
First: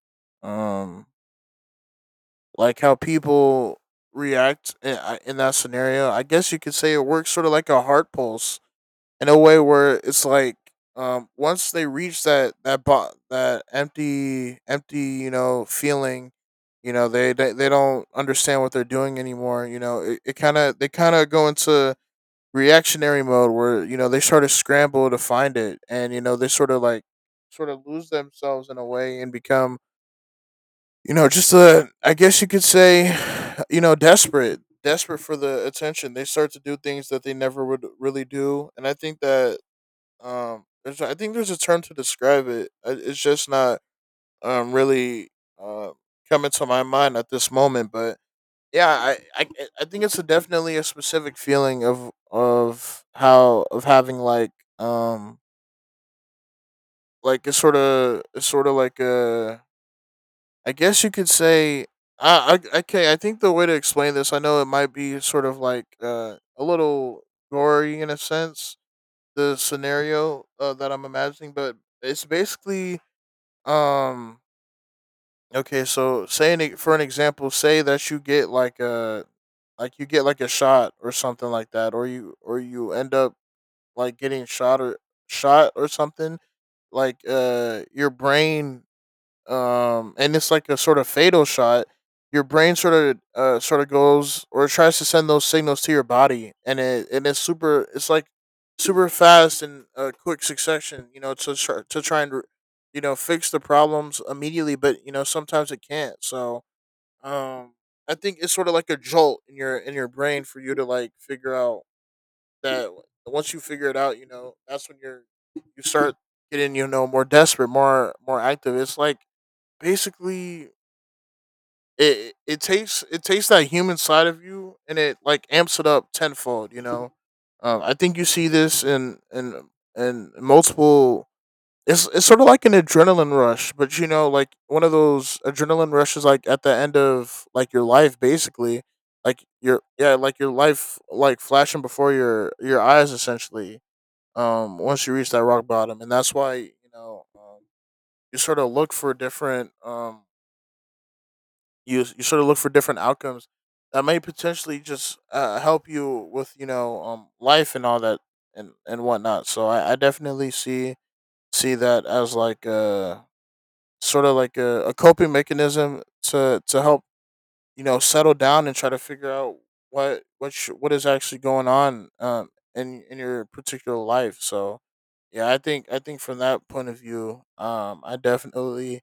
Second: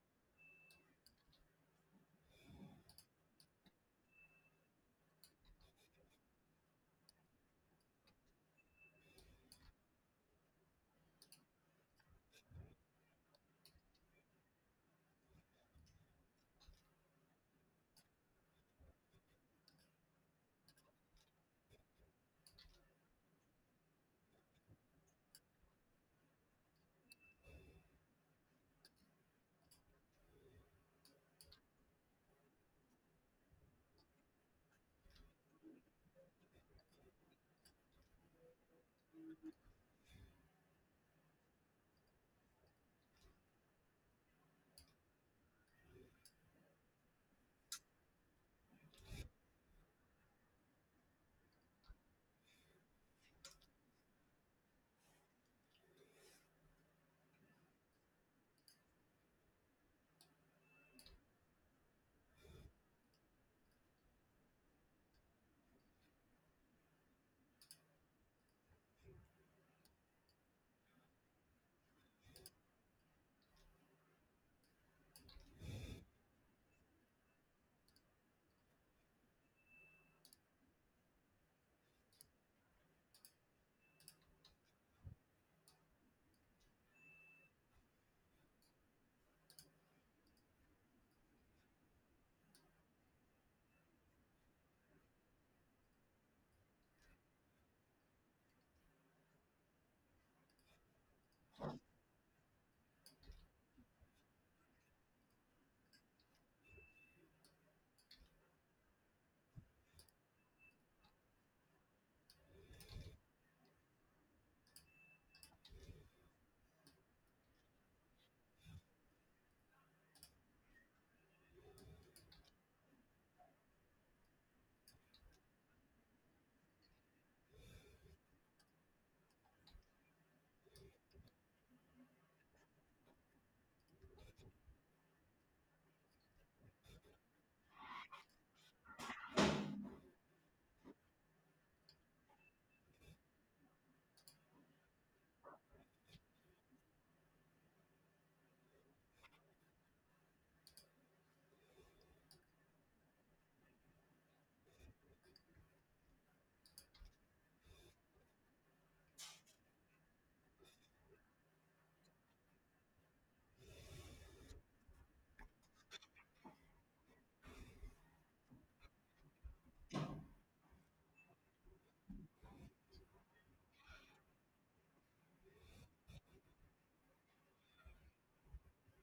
S2: um like how people react in that scenario. I guess you could say it works sort of like a heart pulse in a way where it's like once they reach that empty feeling. They don't understand what they're doing anymore. You know it, it kind of They kind of go into reactionary mode where they sort of scramble to find it, and they sort of lose themselves in a way and become you know just a I guess you could say desperate for the attention. They start to do things that they never would really do, and I think that I think there's a term to describe it. It's just not really uh, coming to my mind at this moment. But yeah, I think it's a definitely a specific feeling of how of having like, um like, it's sort of like a I guess you could say I okay, I think the way to explain this, I know it might be sort of like a little gory in a sense, the scenario that I'm imagining, but it's basically Um. Okay. So, for an example, say that you get like you get like a shot or something like that, or you end up like getting shot or something. Like, your brain, and it's like a sort of fatal shot. Your brain sort of goes or tries to send those signals to your body, and it and it's super. It's like super fast and quick succession. To try and fix the problems immediately, but sometimes it can't. So um, I think it's sort of like a jolt in your brain for you to like figure out that once you figure it out, that's when you start getting more desperate, more active. It's like basically it takes that human side of you, and it like amps it up tenfold. I think you see this in multiple. It's sort of like an adrenaline rush, but like one of those adrenaline rushes, like at the end of like your life basically. Like your yeah like your life, like flashing before your eyes essentially, once you reach that rock bottom. And that's why, you sort of look for different, you sort of look for different outcomes that may potentially just help you with life and all that, and whatnot. So I definitely see that as like a sort of like a coping mechanism to help, settle down and try to figure out what is actually going on, in your particular life. So yeah, I think from that point of view, I definitely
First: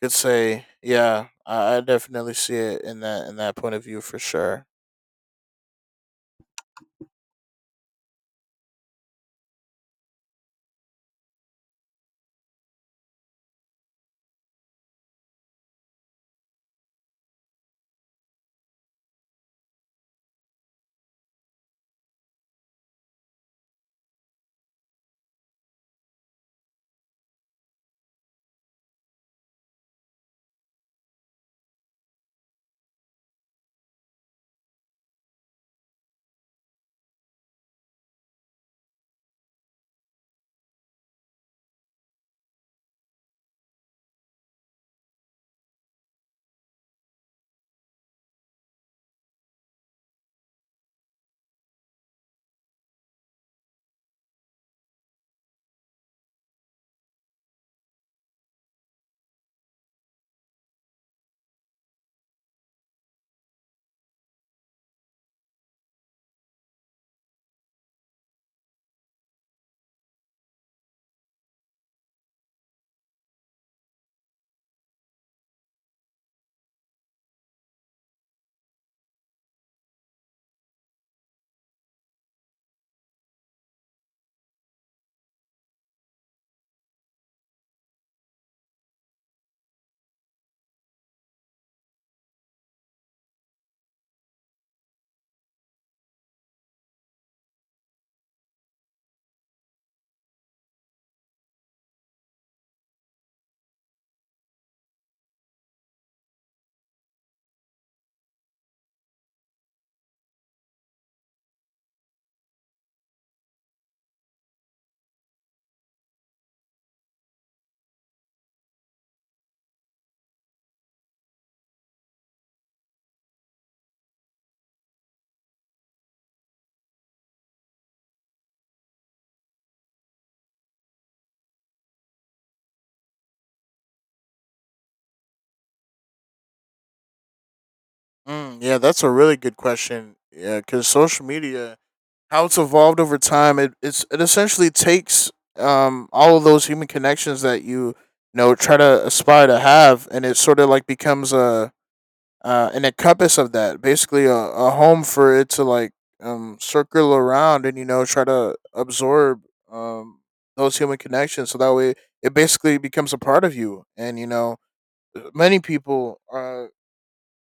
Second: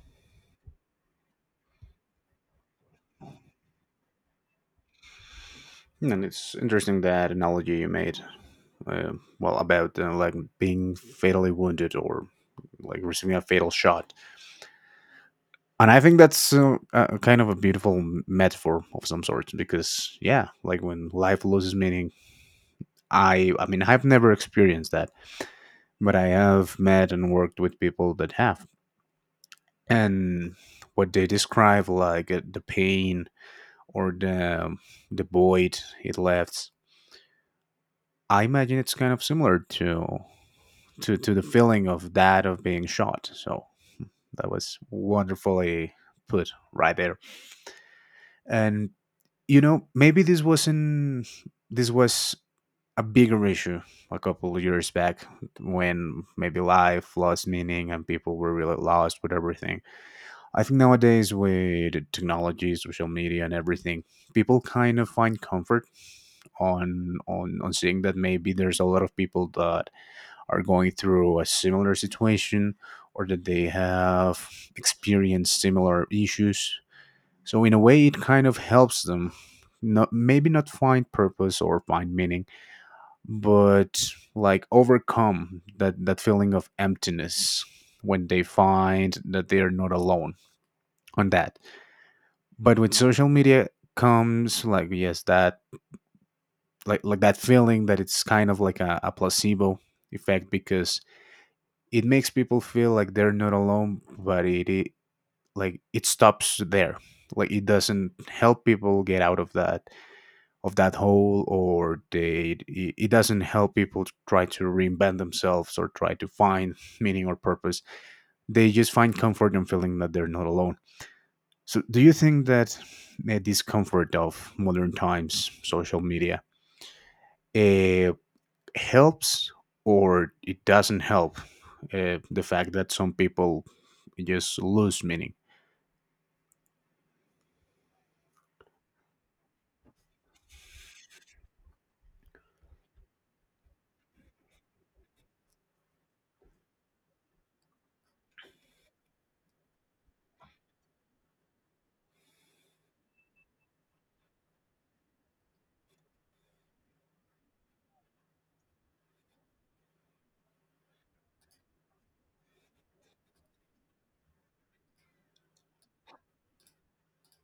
S2: could say, yeah, I definitely see it in that point of view for sure.
S1: And it's interesting that analogy you made. uh, well, about like being fatally wounded or like receiving a fatal shot. And I think that's kind of a beautiful metaphor of some sort, because yeah, like when life loses meaning, I mean, I've never experienced that, but I have met and worked with people that have. And what they describe, like the pain or the void it left, I imagine it's kind of similar to to the feeling of that of being shot. So that was wonderfully put right there. And you know, maybe this wasn't, this was a bigger issue a couple of years back, when maybe life lost meaning and people were really lost with everything. I think nowadays with technology, social media, and everything, people kind of find comfort on seeing that maybe there's a lot of people that are going through a similar situation, or that they have experienced similar issues. So in a way, it kind of helps them. Not, maybe not find purpose or find meaning, but like overcome that, that feeling of emptiness when they find that they are not alone on that. But with social media comes like, yes, that, like that feeling that it's kind of like a placebo effect, because it makes people feel like they're not alone, but it like it stops there. Like it doesn't help people get out of that, of that hole, or they, it doesn't help people to try to reinvent themselves or try to find meaning or purpose. They just find comfort in feeling that they're not alone. So, do you think that the discomfort of modern times, social media, uh, helps or it doesn't help the fact that some people just lose meaning?
S2: Mm, yeah, that's a really good question. Yeah, because social media, how it's evolved over time, it essentially takes all of those human connections that you know try to aspire to have, and it sort of like becomes a an encompass of that, basically a home for it to like, circle around, and try to absorb, um, those human connections. So that way, it basically becomes a part of you. And you know, many people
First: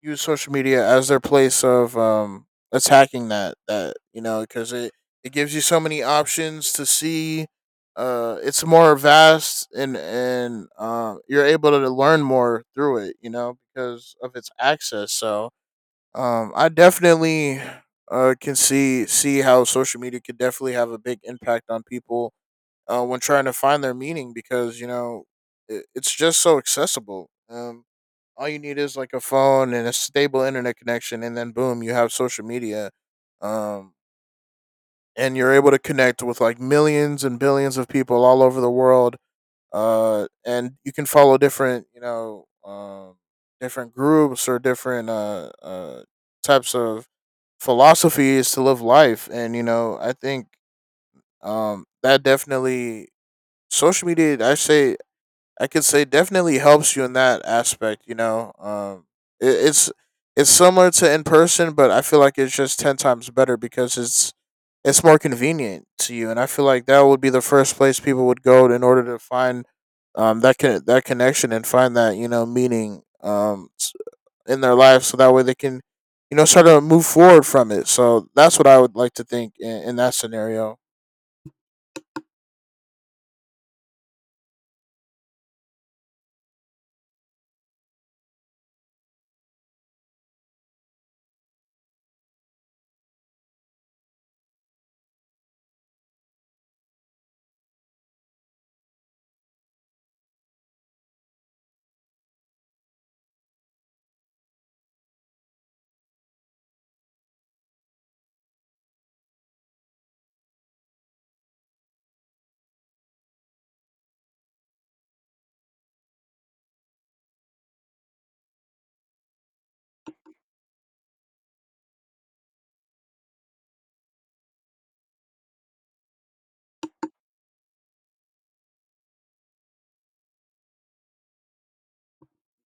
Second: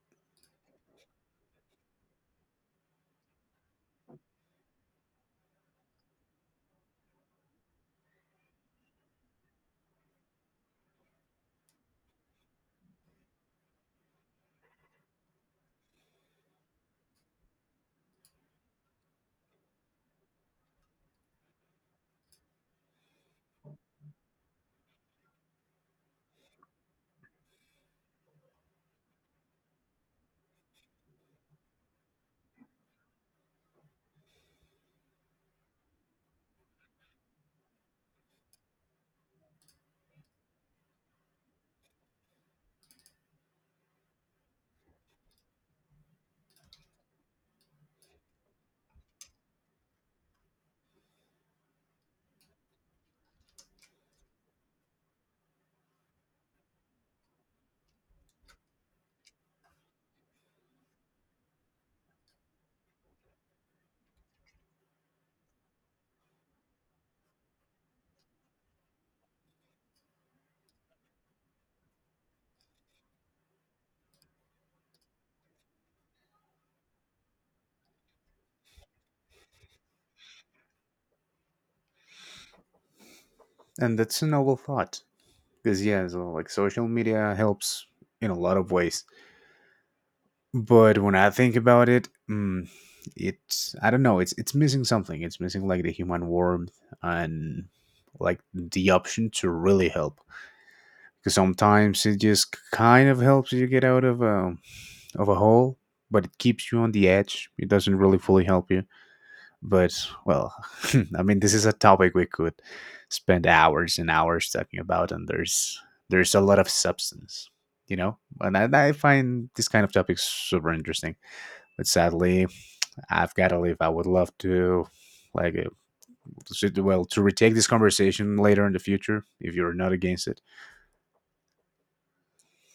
S2: use social media as their place of, attacking that, because it gives you so many options to see. It's more vast and you're able to learn more through it, you know, because of its access. So I definitely can see how social media could definitely have a big impact on people when trying to find their meaning, because it's just so accessible. All you need is like a phone and a stable internet connection, and then boom, you have social media, um, and you're able to connect with like millions and billions of people all over the world. And you can follow different, you know, different, groups or different types of philosophy is to live life. And I think that definitely social media, I could say, definitely helps you in that aspect. It's it's similar to in person, but I feel like it's just 10 times better because it's more convenient to you, and I feel like that would be the first place people would go in order to find, that connection and find that, meaning, in their life so that way they can, sort of move forward from it. So that's what I would like to think in that scenario.
S1: And that's a noble thought, because, yeah, so, like social media helps in a lot of ways. But when I think about it, mm, it's, I don't know, it's missing something. It's missing like the human warmth and like the option to really help, because sometimes it just kind of helps you get out of a hole, but it keeps you on the edge. It doesn't really fully help you. But, well, I mean, this is a topic we could spend hours and hours talking about, and there's a lot of substance, you know. And I find this kind of topics super interesting. But sadly, I've got to leave. I would love to. Like, well, to retake this conversation later in the future, if you're not against it.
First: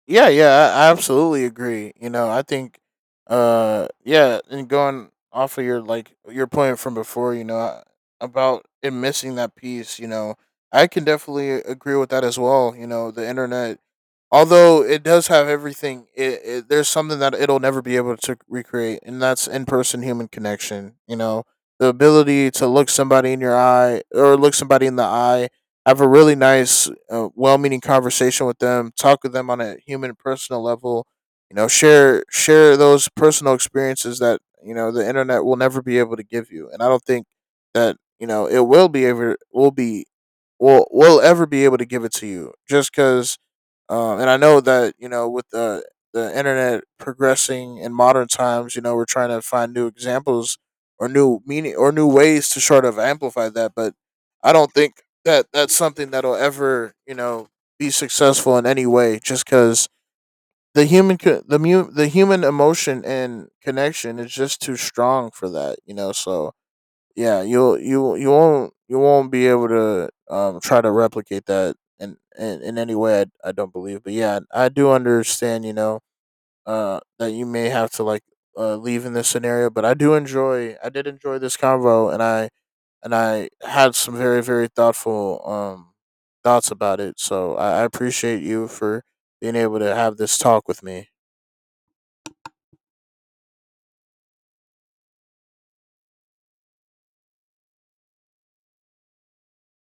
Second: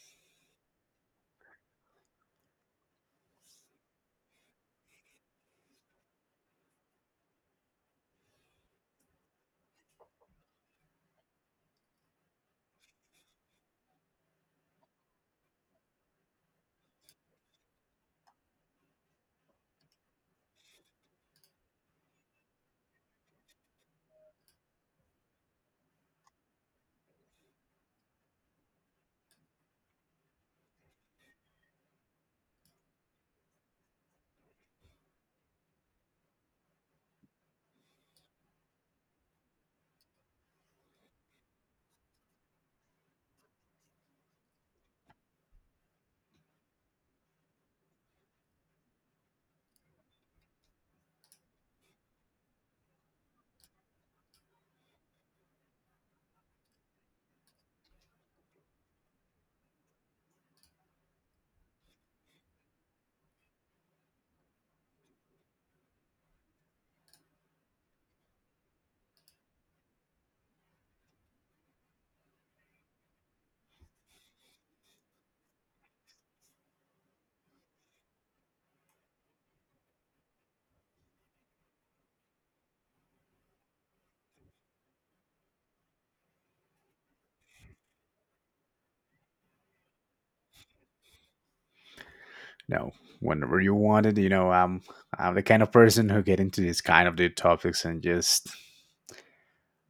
S2: Yeah, yeah, I absolutely agree. You know, I think yeah and going off of your point from before, about it missing that piece. You know, I can definitely agree with that as well. The internet, although it does have everything, there's something that it'll never be able to recreate, and that's in-person human connection. The ability to look somebody in the eye, have a really nice, well-meaning conversation with them, talk with them on a human personal level. Share those personal experiences that, the internet will never be able to give you. And I don't think that, it will be ever will be will ever be able to give it to you, just because, and I know that, with the internet progressing in modern times, you know we're trying to find new examples or new meaning or new ways to sort of amplify that. But I don't think that that's something that'll ever, be successful in any way, just because the human co- the mu- the human emotion and connection is just too strong for that. So yeah, you won't be able to try to replicate that in, any way, I don't believe. But yeah, I do understand. That you may have to like, leave in this scenario. But I do enjoy. I did enjoy this convo, and I had some very, very thoughtful, thoughts about it. So I appreciate you for being able to have this talk with me.
S1: No, whenever you want it. You know, I'm the kind of person who get into these kind of deep topics and just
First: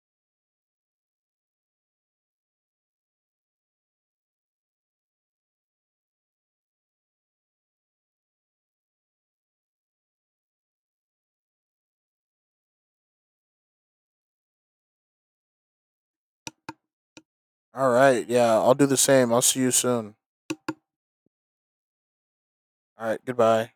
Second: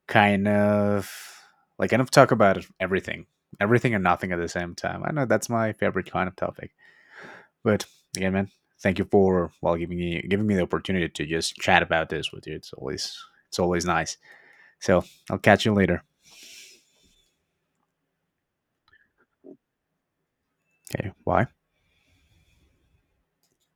S1: kind of like kind of talk about everything, everything and nothing at the same time. I know that's my favorite kind of topic. But again, man, thank you for, well, giving me the opportunity to just chat about this with you. It's always, it's always nice. So I'll catch you later.
S2: All right, yeah, I'll do the same. I'll see you soon.
S1: Okay, bye.
S2: All right, goodbye.